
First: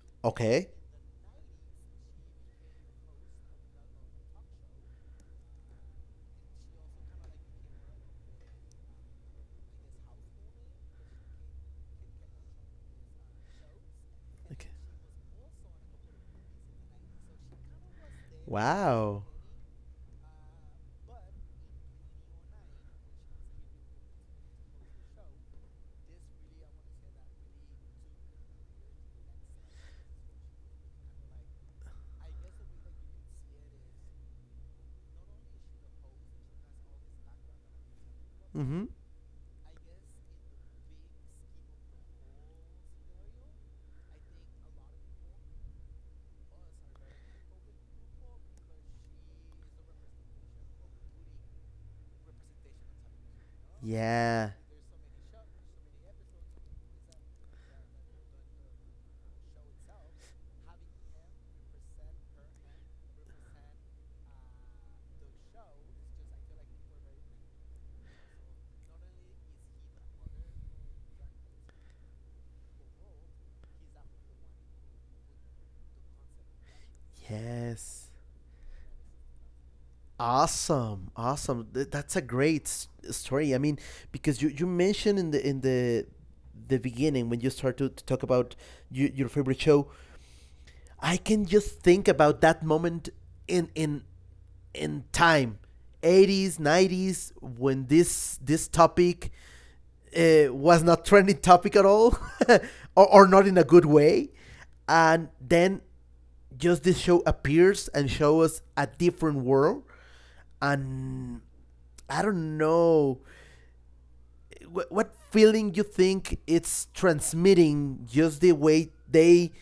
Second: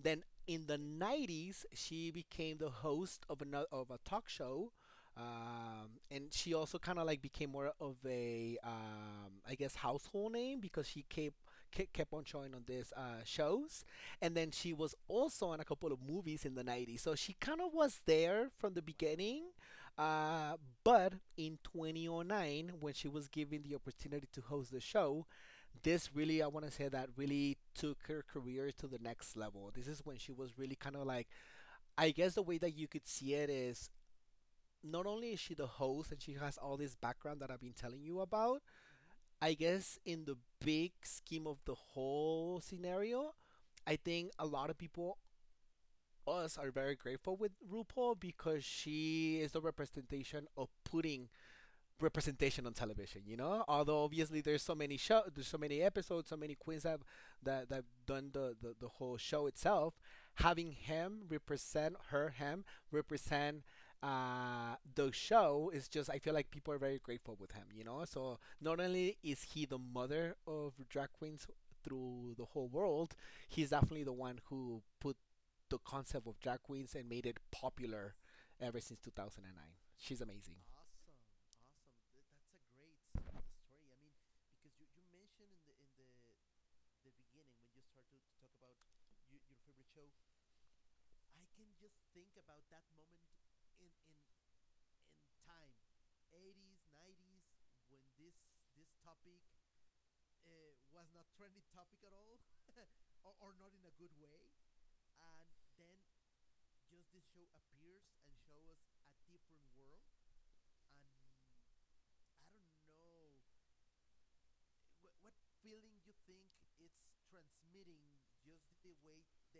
Speaker 1: Then in
Speaker 2: Okay.
Speaker 1: the nineties, she became the host of another of a talk show, um, and she also kind of like became more of a, um, I guess, household name because she kept ke- kept on showing on these uh, shows, and then
Speaker 2: Okay.
Speaker 1: she was also in a couple of movies in the nineties. So she kind of was there from the
Speaker 2: Wow.
Speaker 1: beginning, uh, but in two thousand nine, when she was given the opportunity to host the show, this really, I want to say that really took her career to the next level. This is when she was really kind of like, I guess the way that you could see it is not only is she the host and she has all this background that I've been telling you about,
Speaker 2: Mm-hmm.
Speaker 1: I guess in the big scheme of the whole scenario, I think a lot of people, us, are very grateful with RuPaul because she is the representation of putting representation on television. You know, although obviously
Speaker 2: Yeah.
Speaker 1: there's so many show, there's so many episodes, so many queens have that that done the, the the whole show itself, having him represent her him represent uh the show is just, I feel like people are very grateful with him, you know. So not only is he the mother of drag queens through the whole world, he's definitely the one who put the concept of drag queens and made it
Speaker 2: Yes.
Speaker 1: popular ever since two thousand nine. She's amazing.
Speaker 2: Awesome, awesome. Th- That's a great s- story. I mean, because you, you mentioned in the in the the beginning when you start to, to talk about you, your favorite show, I can just think about that moment in in in time, eighties, nineties, when this this topic uh, was not trending topic at all, or, or not in a good way, and then just this show appears and shows us a different world and I don't know what, feeling you think it's transmitting just the way they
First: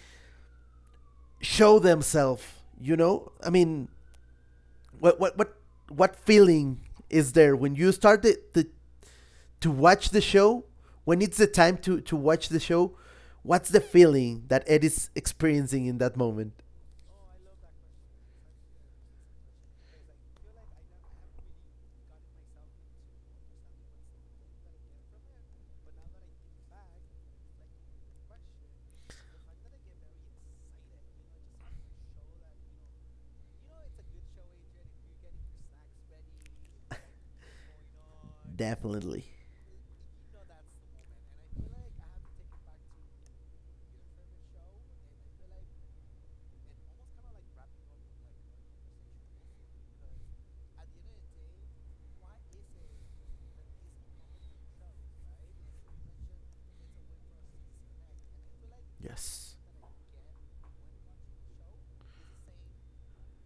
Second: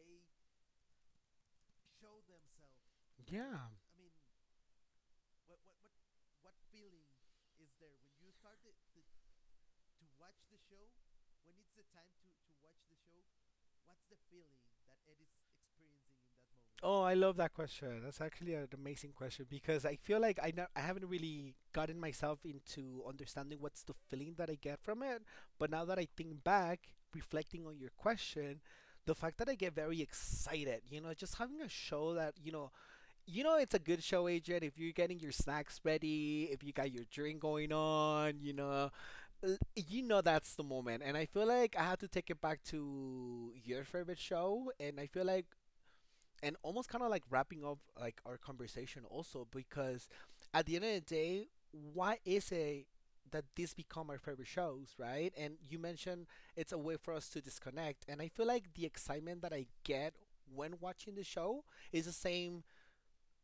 Speaker 2: show themselves. You know, I
Speaker 1: Yeah.
Speaker 2: mean, what what what what feeling is there when you start the, the to watch the show? When it's the time to to watch the show, what's the feeling that Ed is experiencing in that moment?
Speaker 1: Oh, I love that question. That's actually an amazing question because I feel like I, not, I haven't really gotten myself into understanding what's the feeling that I get from it. But now that I think back, reflecting on your question, the fact that I get very excited, you know, just having a show that, you know, you know it's a good show agent if you're getting your snacks ready, if you got your drink going on, you know,
Speaker 2: Definitely,
Speaker 1: l- you know that's the moment. And I feel like I have to take it back to your favorite show, and I feel like and almost kind of like wrapping up like our conversation also because at the end of the day, why is it that these become our favorite shows, right? And you mentioned it's a way for us to disconnect, and I feel like the excitement
Speaker 2: yes.
Speaker 1: that I get when watching the show is the same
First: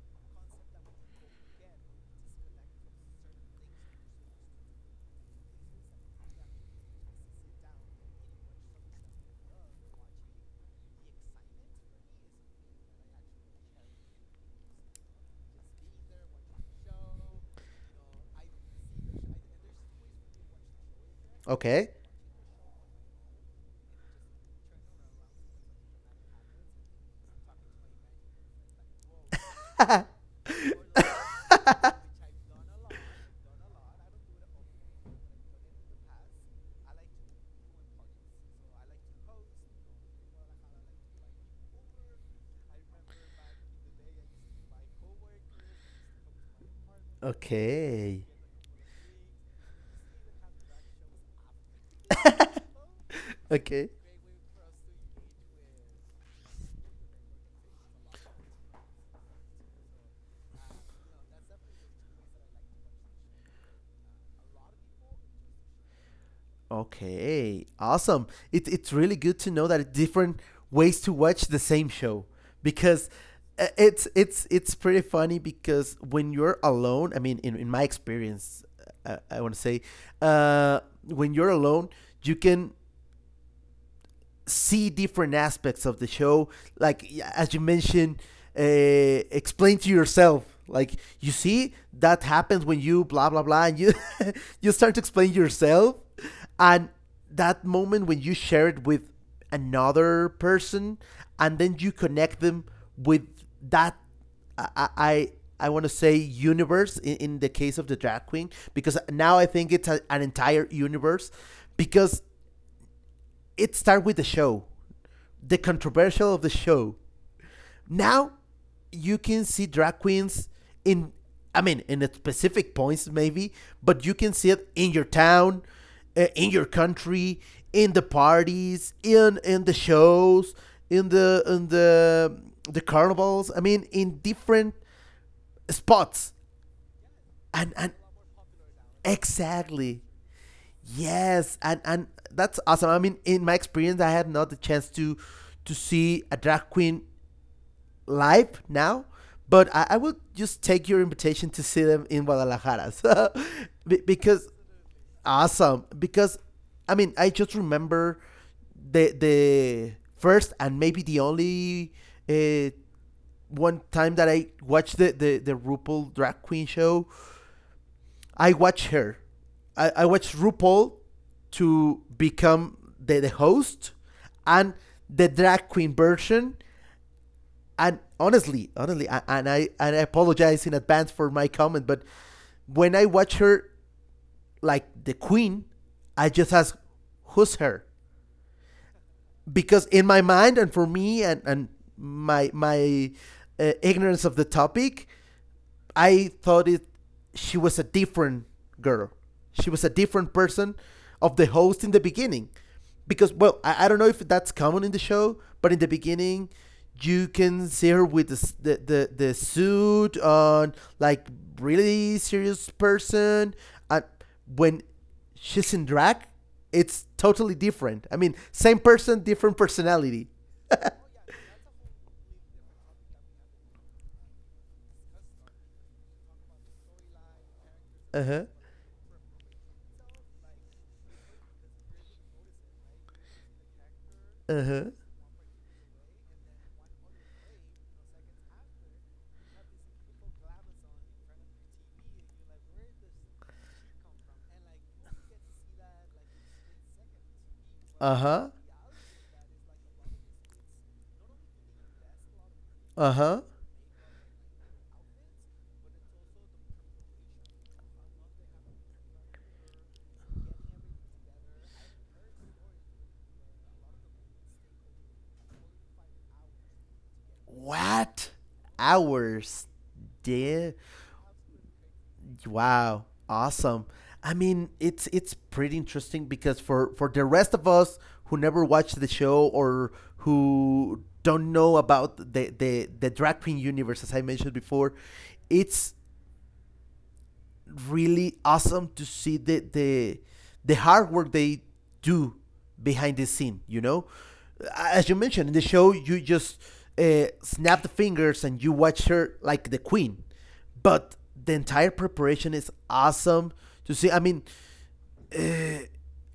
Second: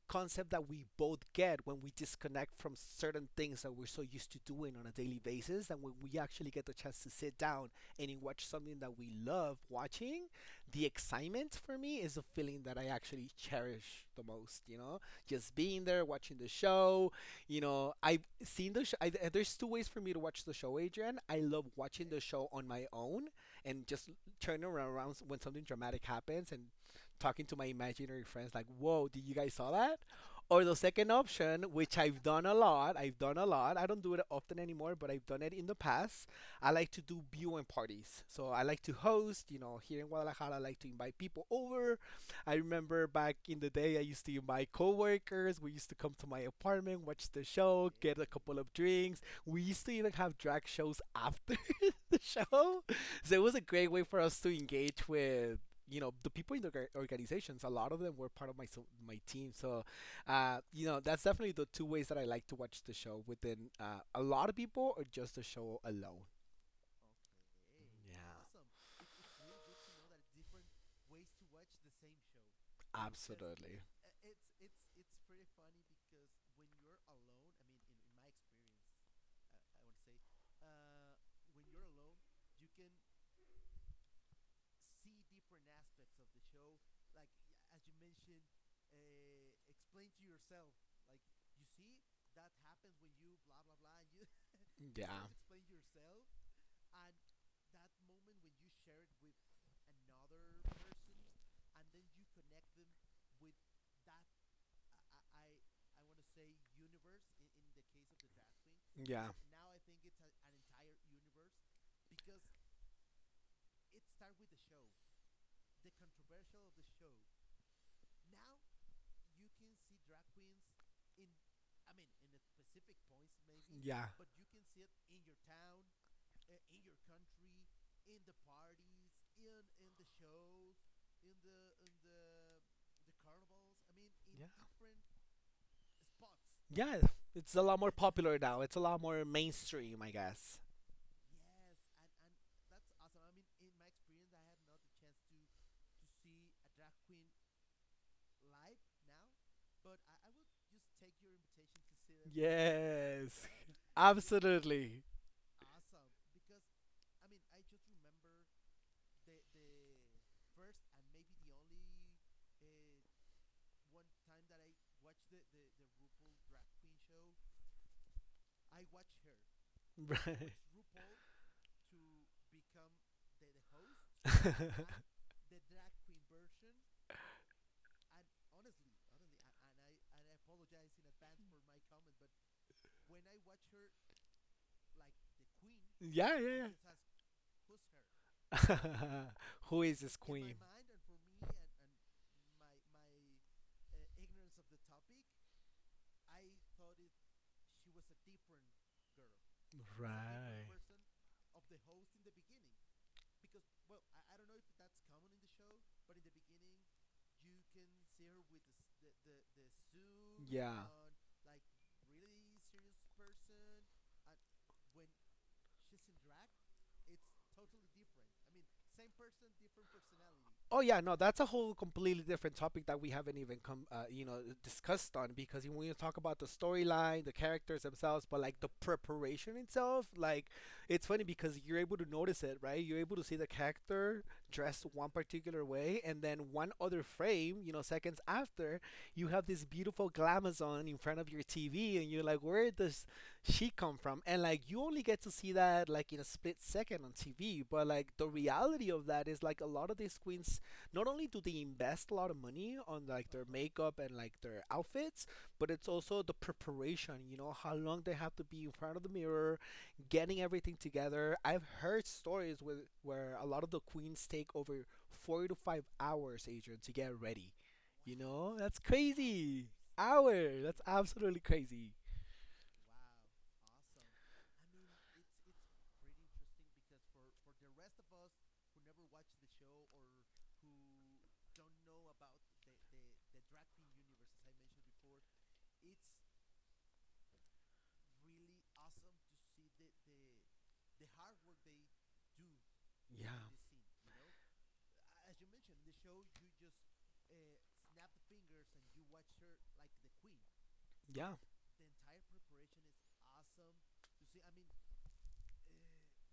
Speaker 1: concept that we both get when we disconnect from certain things that we're so used to doing on a daily basis, and when we actually get the chance to sit down and watch something that we love watching, the excitement for me is a feeling that I actually cherish the most, you know, just being there watching the show. You know, I've seen the show, I, there's two ways for me to watch the show, Adrian. I love
Speaker 2: Okay,
Speaker 1: watching the show on my own and just turning around when something dramatic happens and talking to my imaginary friends like, "Whoa, did you guys saw that?" Or the second option, which I've done a lot. I've done a lot. I don't do it often anymore, but I've done it in the past. I like to do viewing parties. So I like to host, you know, here in Guadalajara, I like to invite people over. I remember back in the day, I used to invite coworkers. We used to come to my apartment, watch the show, get
Speaker 2: okay,
Speaker 1: a couple of drinks. We used to even have drag shows after. the show. So it was a
Speaker 2: okay.
Speaker 1: great way for us to engage with you know the people in the orga- organizations. A lot of them were part of my so- my team. So uh, you know that's definitely the two ways that I like to watch the show, within uh, a lot of people or just the show alone.
Speaker 2: Okay, awesome. It, it's
Speaker 1: Yeah,
Speaker 2: really good to know that different ways
Speaker 1: podcasts,
Speaker 2: to watch the same show because uh,
Speaker 1: absolutely.
Speaker 2: it's it's it's pretty funny because when you're alone, I mean, in, in my experience, uh, I want to say, uh, when you're alone, you can see different aspects of the show. Like as you mentioned, uh, explain to yourself. Like you see that happens when you blah blah blah, and you you
Speaker 1: Sort
Speaker 2: start to
Speaker 1: yeah
Speaker 2: explain yourself, and that moment when you share it with another person, and then you connect them with that. I I, I want to say universe in, in the case of the drag queen because
Speaker 1: yeah
Speaker 2: now I think it's a, an entire universe because it starts with the show the controversial of the show. Now you can see drag queens in I mean in specific points maybe,
Speaker 1: yeah
Speaker 2: but you can see it in your town, uh, in your country, in the parties, in in the shows, in the in the the carnivals. I mean in
Speaker 1: yeah.
Speaker 2: different spots.
Speaker 1: Yeah, it's a
Speaker 2: And
Speaker 1: lot more
Speaker 2: and
Speaker 1: popular now. It's a lot more mainstream,
Speaker 2: exactly.
Speaker 1: I guess.
Speaker 2: Yes, and and that's awesome. I mean in my experience I had not the chance to to see a drag queen live now, but I, I will just take your invitation to see them in Guadalajara. So,
Speaker 1: Yes,
Speaker 2: because
Speaker 1: absolutely.
Speaker 2: awesome. Because I mean, I just remember the the first and maybe the only uh, one time that I watched the, the the RuPaul drag queen show. I watched her. I, I watched
Speaker 1: Right.
Speaker 2: RuPaul to become the, the host and the drag queen version and honestly, honestly, I- and I and I apologize in advance for my comment, but when I watch her like the queen, I
Speaker 1: Yeah,
Speaker 2: just
Speaker 1: yeah,
Speaker 2: ask, who's her?
Speaker 1: yeah. Who
Speaker 2: Because
Speaker 1: is
Speaker 2: in
Speaker 1: this
Speaker 2: my
Speaker 1: queen?
Speaker 2: mind and for me and and my my uh, ignorance of the topic, I thought it she was a different girl. She was a different person
Speaker 1: Right.
Speaker 2: of the host in the beginning. Because well, I, I don't know if that's common in the show, but in the beginning you can see her with the the, the, the suit on
Speaker 1: Yeah.
Speaker 2: like really serious person and when she's in drag it's totally different. I mean, same person, different personality.
Speaker 1: Oh yeah, no, that's a whole completely different topic that we haven't even come, uh, you know, discussed on because you want to talk about the storyline, the characters themselves, but
Speaker 2: Uh-huh.
Speaker 1: like the preparation itself, like it's funny because you're able to notice it, right? You're able to see the character dressed
Speaker 2: Uh-huh.
Speaker 1: one particular way, and then one other frame, you know, seconds after, you have this beautiful glamazon in front of your T V, and you're like, where does she come from? And like you only get to see that like in a split second on T V, but like the
Speaker 2: Uh-huh.
Speaker 1: reality of that is like a lot of these queens not only do they invest a lot of money on like
Speaker 2: Uh-huh.
Speaker 1: their makeup and like their outfits, but it's also the preparation, you know, how long they have to be in front of the mirror, getting everything together. I've heard stories with where a lot of the queens take over four to five hours, Adrian, to get ready. You
Speaker 2: What?
Speaker 1: know? That's
Speaker 2: Hours.
Speaker 1: crazy. Hour.
Speaker 2: Dear.
Speaker 1: That's absolutely crazy.
Speaker 2: Wow. Awesome. I mean, it's it's pretty interesting because for for the rest of us who never watched the show or who don't know about the the, the drag queen universe, as I mentioned before, it's really awesome to see the the the hard work they do behind the
Speaker 1: Yeah.
Speaker 2: scene. You know, as you mentioned in the show, you just uh, snap the fingers and you watch her like the queen, but
Speaker 1: Yeah.
Speaker 2: the entire preparation is awesome to see. I mean,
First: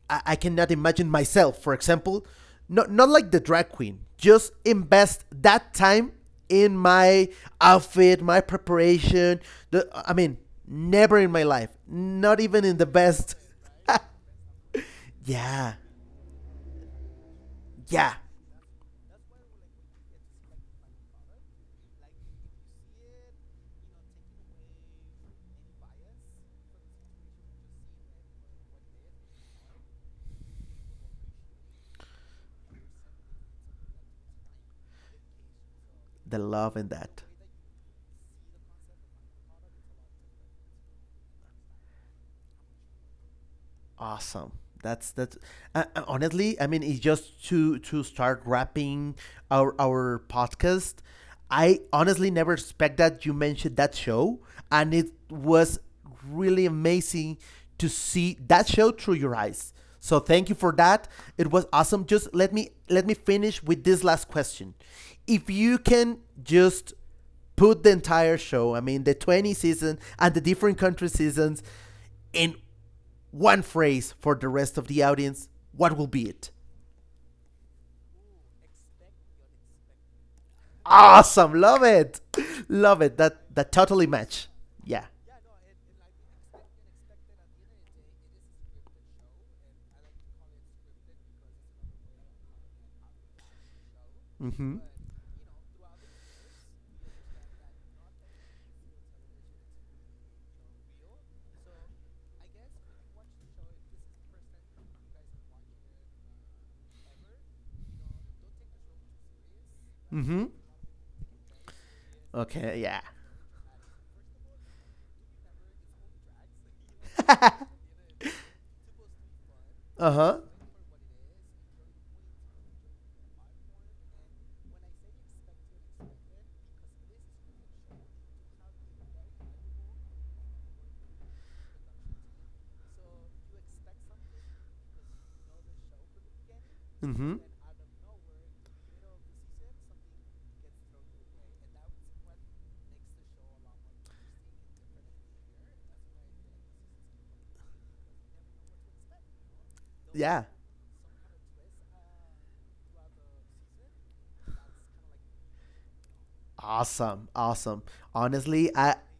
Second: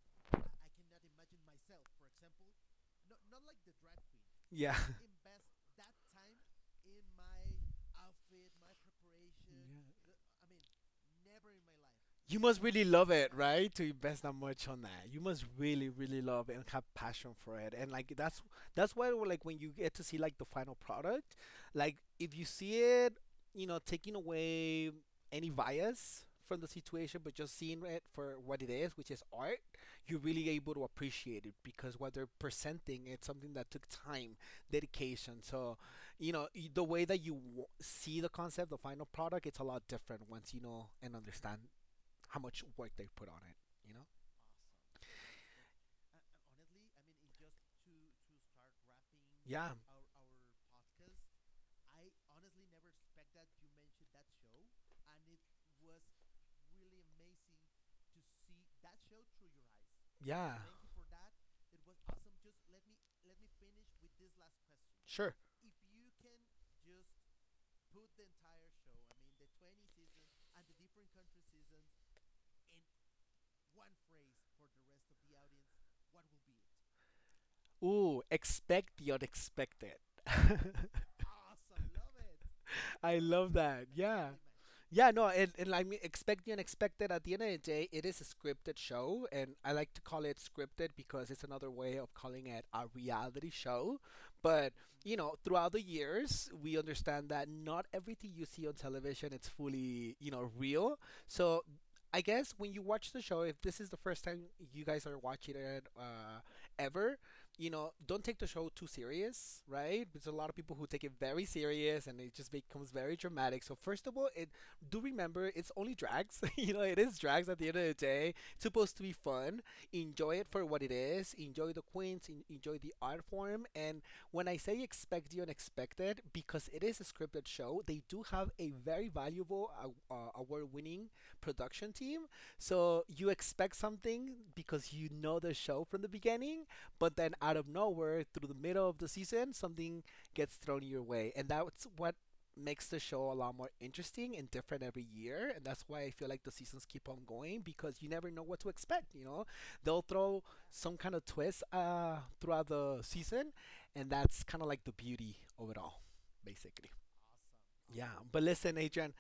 Speaker 2: I, I cannot imagine myself, for example, not not like the drag queen. Just
Speaker 1: Yeah.
Speaker 2: invest that time in my outfit, my preparation. The
Speaker 1: Yeah.
Speaker 2: I mean, never in my life.
Speaker 1: You
Speaker 2: Not
Speaker 1: must
Speaker 2: even in
Speaker 1: really
Speaker 2: the
Speaker 1: love it,
Speaker 2: best.
Speaker 1: right? To invest that much on that. You must
Speaker 2: Yeah,
Speaker 1: really, really love and have passion for it. And like
Speaker 2: yeah,
Speaker 1: that's that's why like when you get to see like the final product, like if you see it, you know, taking away any bias from the situation, but just seeing it for what it is, which is art, you're really able to appreciate it because what they're presenting it's something that took time, dedication. So, you
Speaker 2: the
Speaker 1: know, y-
Speaker 2: love
Speaker 1: the
Speaker 2: in
Speaker 1: way that
Speaker 2: that.
Speaker 1: you w- see the concept, the final product, it's a lot different once you know and understand how much work they put on it. You know?
Speaker 2: Awesome. That's that's uh, uh, honestly, I mean, it's just to to start wrapping
Speaker 1: Yeah,
Speaker 2: our our podcast. I honestly never expect that you mentioned that show and it was really amazing to see that show through your eyes, so thank you
Speaker 1: yeah,
Speaker 2: for that. It was awesome. Just let me let me finish with this last question.
Speaker 1: sure.
Speaker 2: If you can just put the entire show, I mean, the twenty season and the different country seasons in one phrase for the rest of the audience, what will be it?
Speaker 1: Ooh, expect the unexpected.
Speaker 2: Awesome, love it, love it.
Speaker 1: I love
Speaker 2: That that
Speaker 1: that.
Speaker 2: totally
Speaker 1: Yeah.
Speaker 2: match. Yeah.
Speaker 1: Yeah, no, and, and I mean, expect the unexpected. At the end of the day, it is a scripted show, and I like to call it scripted because it's another way of calling it a reality show. But
Speaker 2: Mm-hmm.
Speaker 1: you know, throughout the years, we understand that not everything you see on television it's fully you know real. So I guess when you watch the show, if this is the first time you guys are watching it uh, ever, you know, don't take the show too serious, right? There's a
Speaker 2: Mm-hmm.
Speaker 1: lot of people who take it very serious and it just
Speaker 2: Okay.
Speaker 1: becomes very dramatic. So first of all, it do remember it's only drags. You know, it is
Speaker 2: Yeah.
Speaker 1: drags at the end of the day. It's supposed to be fun.
Speaker 2: Uh
Speaker 1: Enjoy
Speaker 2: huh.
Speaker 1: it for what it is. Enjoy the queens, en- enjoy the art form. And when I say expect the unexpected, because it is a scripted show, they do have a very valuable uh, uh, award-winning production team. So you expect something because you know the show from the beginning,
Speaker 2: Mm
Speaker 1: but then
Speaker 2: hmm.
Speaker 1: out of nowhere, through the middle of the season, something gets thrown your way, and that's what makes the show a lot more interesting and different every year. And that's why I feel like the seasons keep on going, because you never know what to expect you know They'll throw
Speaker 2: Yeah.
Speaker 1: some kind of twist uh, throughout the season, and that's kind of like the beauty of it all, basically.
Speaker 2: Awesome. Awesome.
Speaker 1: Yeah, but
Speaker 2: Honestly,
Speaker 1: listen,
Speaker 2: I
Speaker 1: Adrian.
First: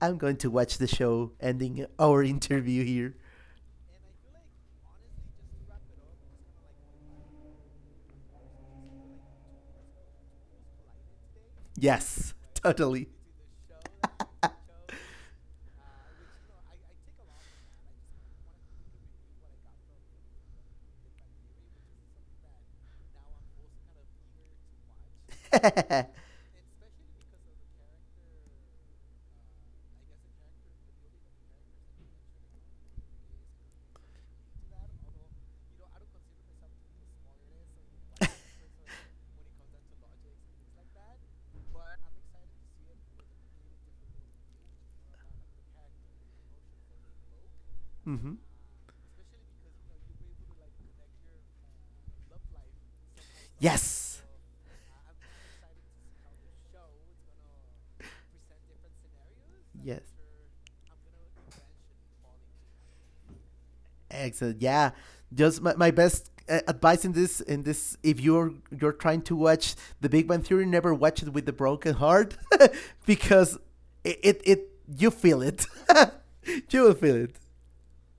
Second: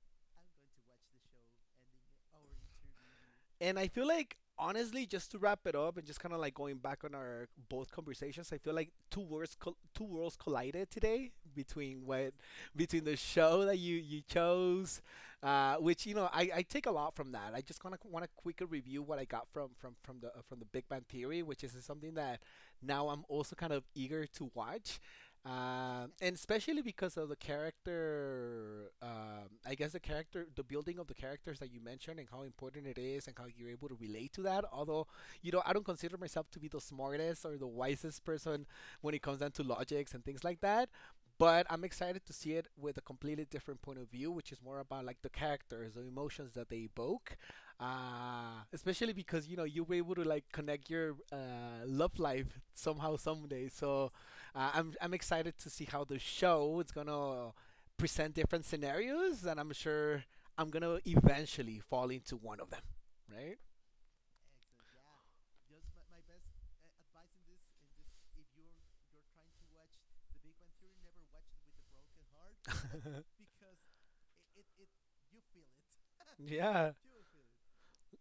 Speaker 2: I'm going to watch the show ending our interview here.
Speaker 1: And I feel like, honestly, just to wrap it up and just kind of like going back on our both conversations, I feel like two worlds col- two worlds collided today between
Speaker 2: Yes,
Speaker 1: what, between
Speaker 2: totally.
Speaker 1: the show that you you chose, uh, which you know I, I take a lot from that. I just kind of want to quickly review what I got from from from the uh, from the Big Bang Theory, which is something that now I'm also kind of eager to watch. Um, and especially because of the character, um, I guess the character, the building of the characters that you mentioned and how important it is and how you're able to relate to that. Although, you know, I don't consider myself to be the smartest or the wisest person when it comes down to logics and things like that. But I'm excited to see it with a completely different point of view, which is more about like the characters, the emotions that they evoke.
Speaker 2: Hmm.
Speaker 1: Uh, especially because, you know, you were able to like connect your uh, love life somehow someday. So
Speaker 2: Yes.
Speaker 1: uh, I'm I'm excited to see how the show is gonna present different scenarios, and I'm
Speaker 2: Yes.
Speaker 1: sure I'm gonna eventually fall into one of them, right?
Speaker 2: Excellent. Yeah, just my, my best uh, advice in this in this if you're you're trying to watch The Big Bang Theory, never watch it with a broken heart. Because it, it it you feel it. You
Speaker 1: Yeah.
Speaker 2: will feel it.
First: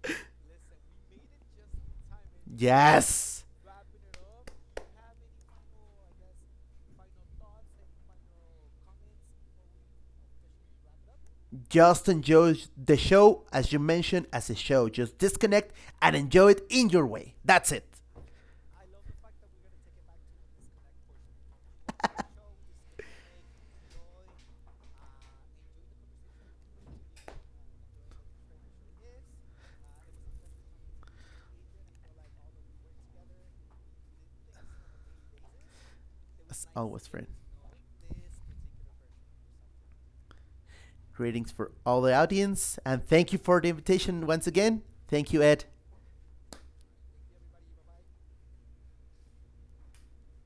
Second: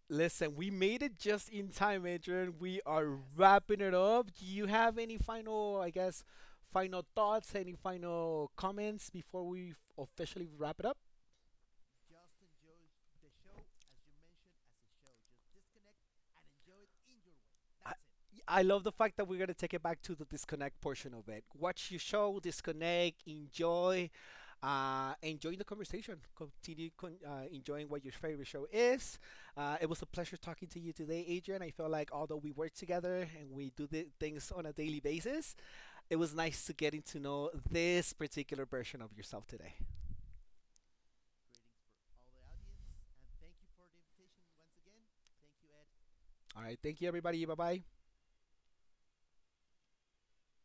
Speaker 1: Listen, we made it just in time, Adrian. We are yes,
Speaker 2: Yes.
Speaker 1: wrapping it up. Do you have any final, I guess, final thoughts, any final comments before we officially wrap it up?
Speaker 2: Just enjoy the show as you mentioned as a show. Just disconnect and enjoy it in your way. That's it.
Speaker 1: I I love the fact that we're going to take it back to the disconnect portion of it. Watch your show, disconnect, enjoy, uh, enjoy the conversation. Continue con- uh, enjoying what your favorite show is. Uh, it was a pleasure talking to you today, Adrian. I feel like although we work together and we do the things on a daily basis, it was nice
Speaker 2: As
Speaker 1: to getting
Speaker 2: always,
Speaker 1: to
Speaker 2: friend.
Speaker 1: know this particular version of yourself today.
Speaker 2: Greetings for all the audience and thank you for the invitation once again. Thank you, Ed.
Speaker 1: All right, thank you, everybody. Bye bye.